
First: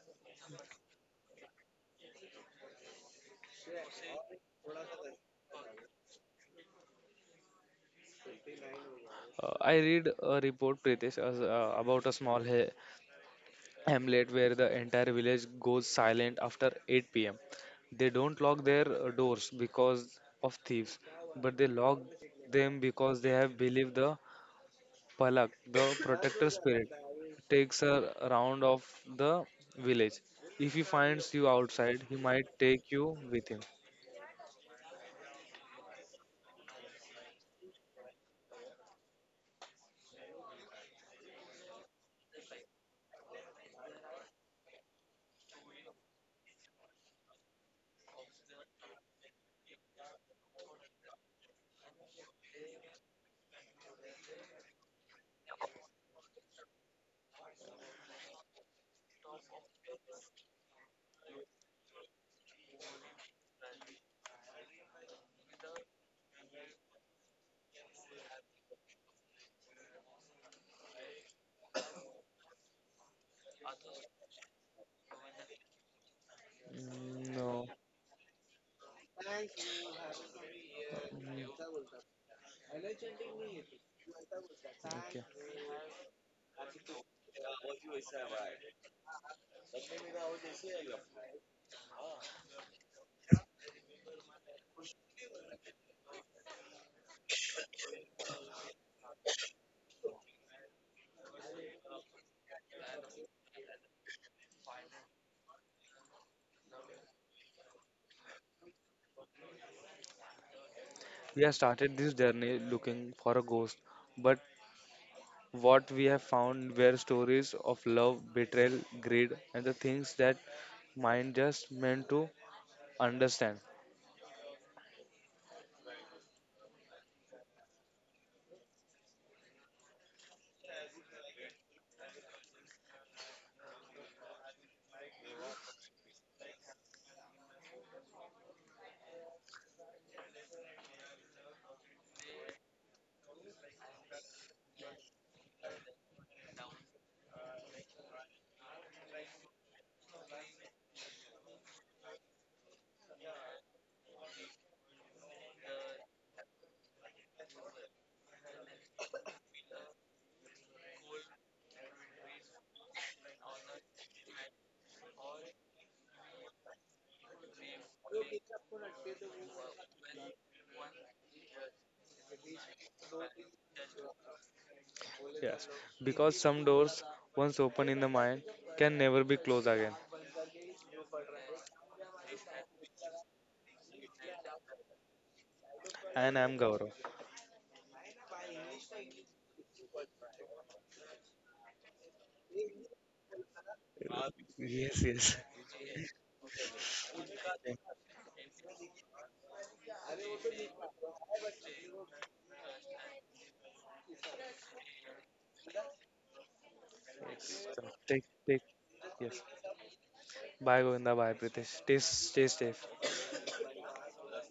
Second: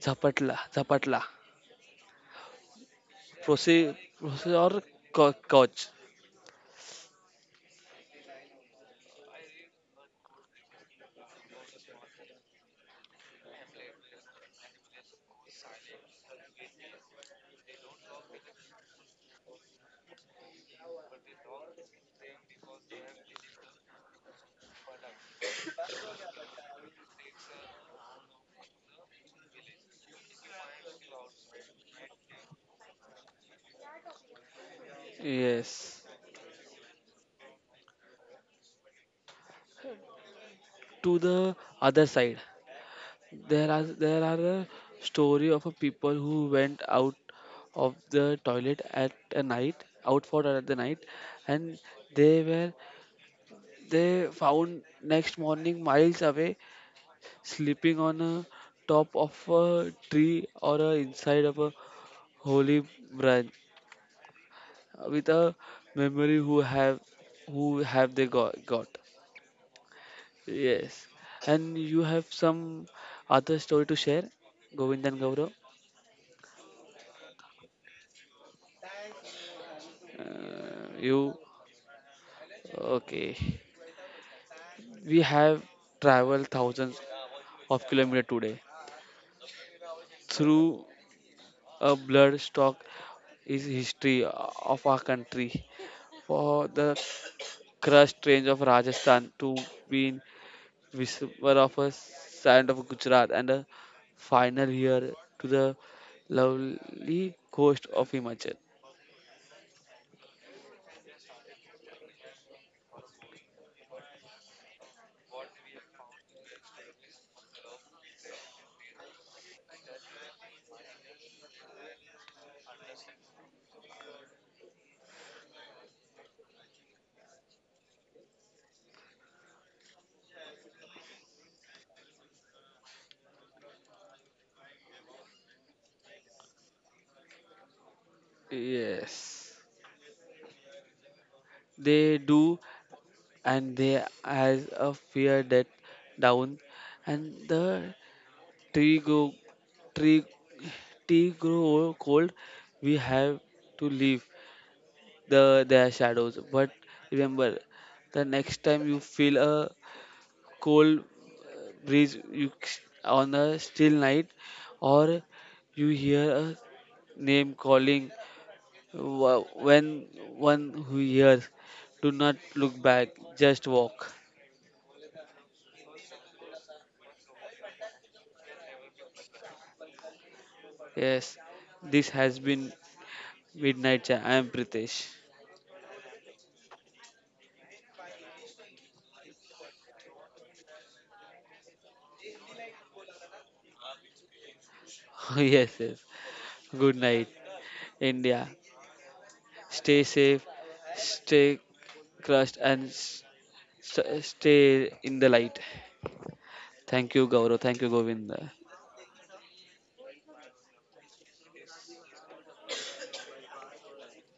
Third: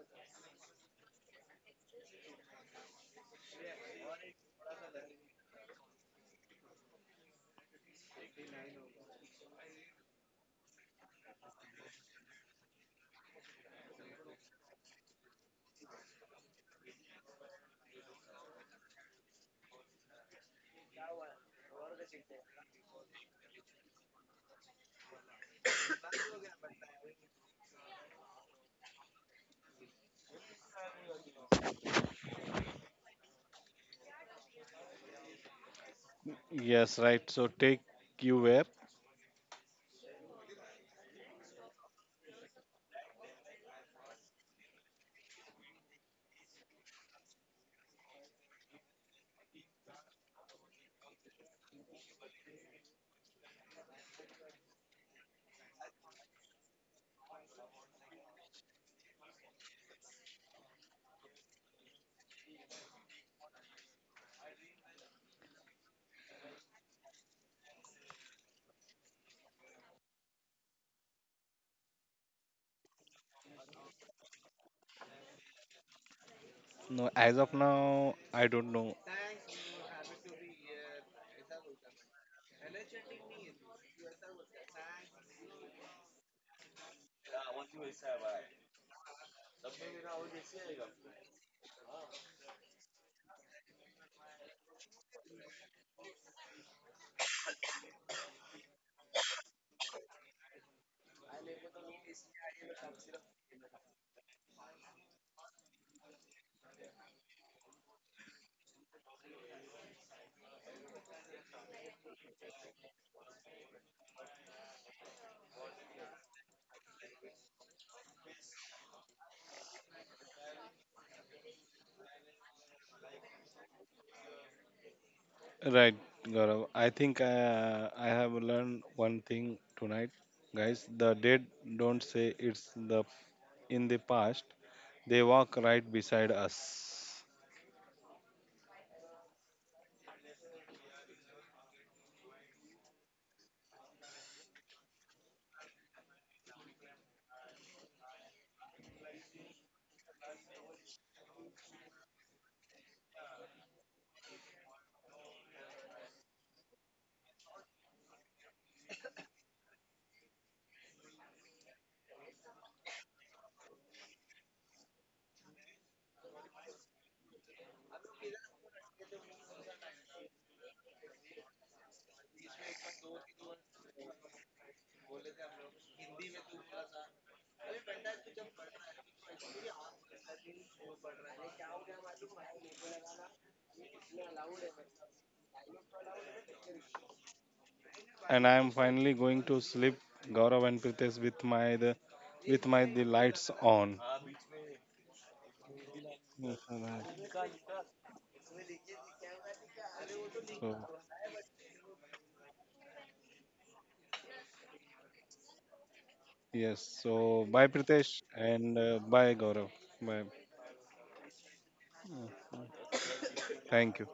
[SPEAKER 3] Zapatla, Zapatla, proceed, proceed or coach.
[SPEAKER 1] I read a report, Pritesh, about a small hamlet where the entire village goes silent after 8 p.m. They don't lock their doors because of thieves, but they lock them because they have believed the Palak, the protector spirit, takes a round of the village. If he finds you outside, he might take you with him.
[SPEAKER 3] Yes,
[SPEAKER 2] Yes, right. So take you where?
[SPEAKER 3] to the other side. There are a story of a people who went out of the toilet at a night, out for at the night, and they were they found next morning miles away, sleeping on a top of a tree or a inside of a holy branch. With a memory who have they got got. Yes, and you have some other story to share, Govindan? Gaurav?
[SPEAKER 2] No, as
[SPEAKER 1] Mm,
[SPEAKER 2] of
[SPEAKER 1] no.
[SPEAKER 2] now, I don't know.
[SPEAKER 3] You
[SPEAKER 1] Mm,
[SPEAKER 3] Okay.
[SPEAKER 1] okay.
[SPEAKER 3] We have traveled thousands of kilometers today through a bloodstock is history of our country for the crust range of Rajasthan to be whisper of a sound of Gujarat, and a final here to the lovely coast of Himachal.
[SPEAKER 1] We have started this journey looking for a ghost, but what we have found were stories of love, betrayal, greed, and the things that mind just meant to understand.
[SPEAKER 2] Right, Gaurav. I think I have learned one thing tonight, guys. The dead don't say it's the in the past. They walk right beside us.
[SPEAKER 3] Yes. They do, and they has a fear that down, and the tree go tree tree grow cold. We have to leave the their shadows, but remember, the next time you feel a cold breeze you on a still night or you hear a name calling. When one who hears, do not look back, just walk.
[SPEAKER 1] Yes, because some doors once open in the mind can never be closed again.
[SPEAKER 3] Yes, this has been Midnight I am Pritesh.
[SPEAKER 1] And I'm Gaurav.
[SPEAKER 2] And I am finally going to sleep, Gaurav and Pritesh, with my the lights on.
[SPEAKER 1] Yes, yes.
[SPEAKER 3] Yes, yes.
[SPEAKER 2] Yes,
[SPEAKER 3] Good night,
[SPEAKER 1] Thanks.
[SPEAKER 2] right.
[SPEAKER 3] India. Stay safe.
[SPEAKER 2] So
[SPEAKER 3] Stay crushed and stay in the light.
[SPEAKER 2] yes.
[SPEAKER 3] Thank you,
[SPEAKER 1] So,
[SPEAKER 3] Gaurav.
[SPEAKER 2] So
[SPEAKER 3] Thank
[SPEAKER 2] bye,
[SPEAKER 3] you,
[SPEAKER 1] Take,
[SPEAKER 3] Govinda.
[SPEAKER 2] Pritesh,
[SPEAKER 1] take.
[SPEAKER 2] and
[SPEAKER 1] Yes.
[SPEAKER 2] bye, Gaurav. Bye.
[SPEAKER 1] Bye, Govinda. Bye, Pritesh. Stay safe.
[SPEAKER 2] Thank you.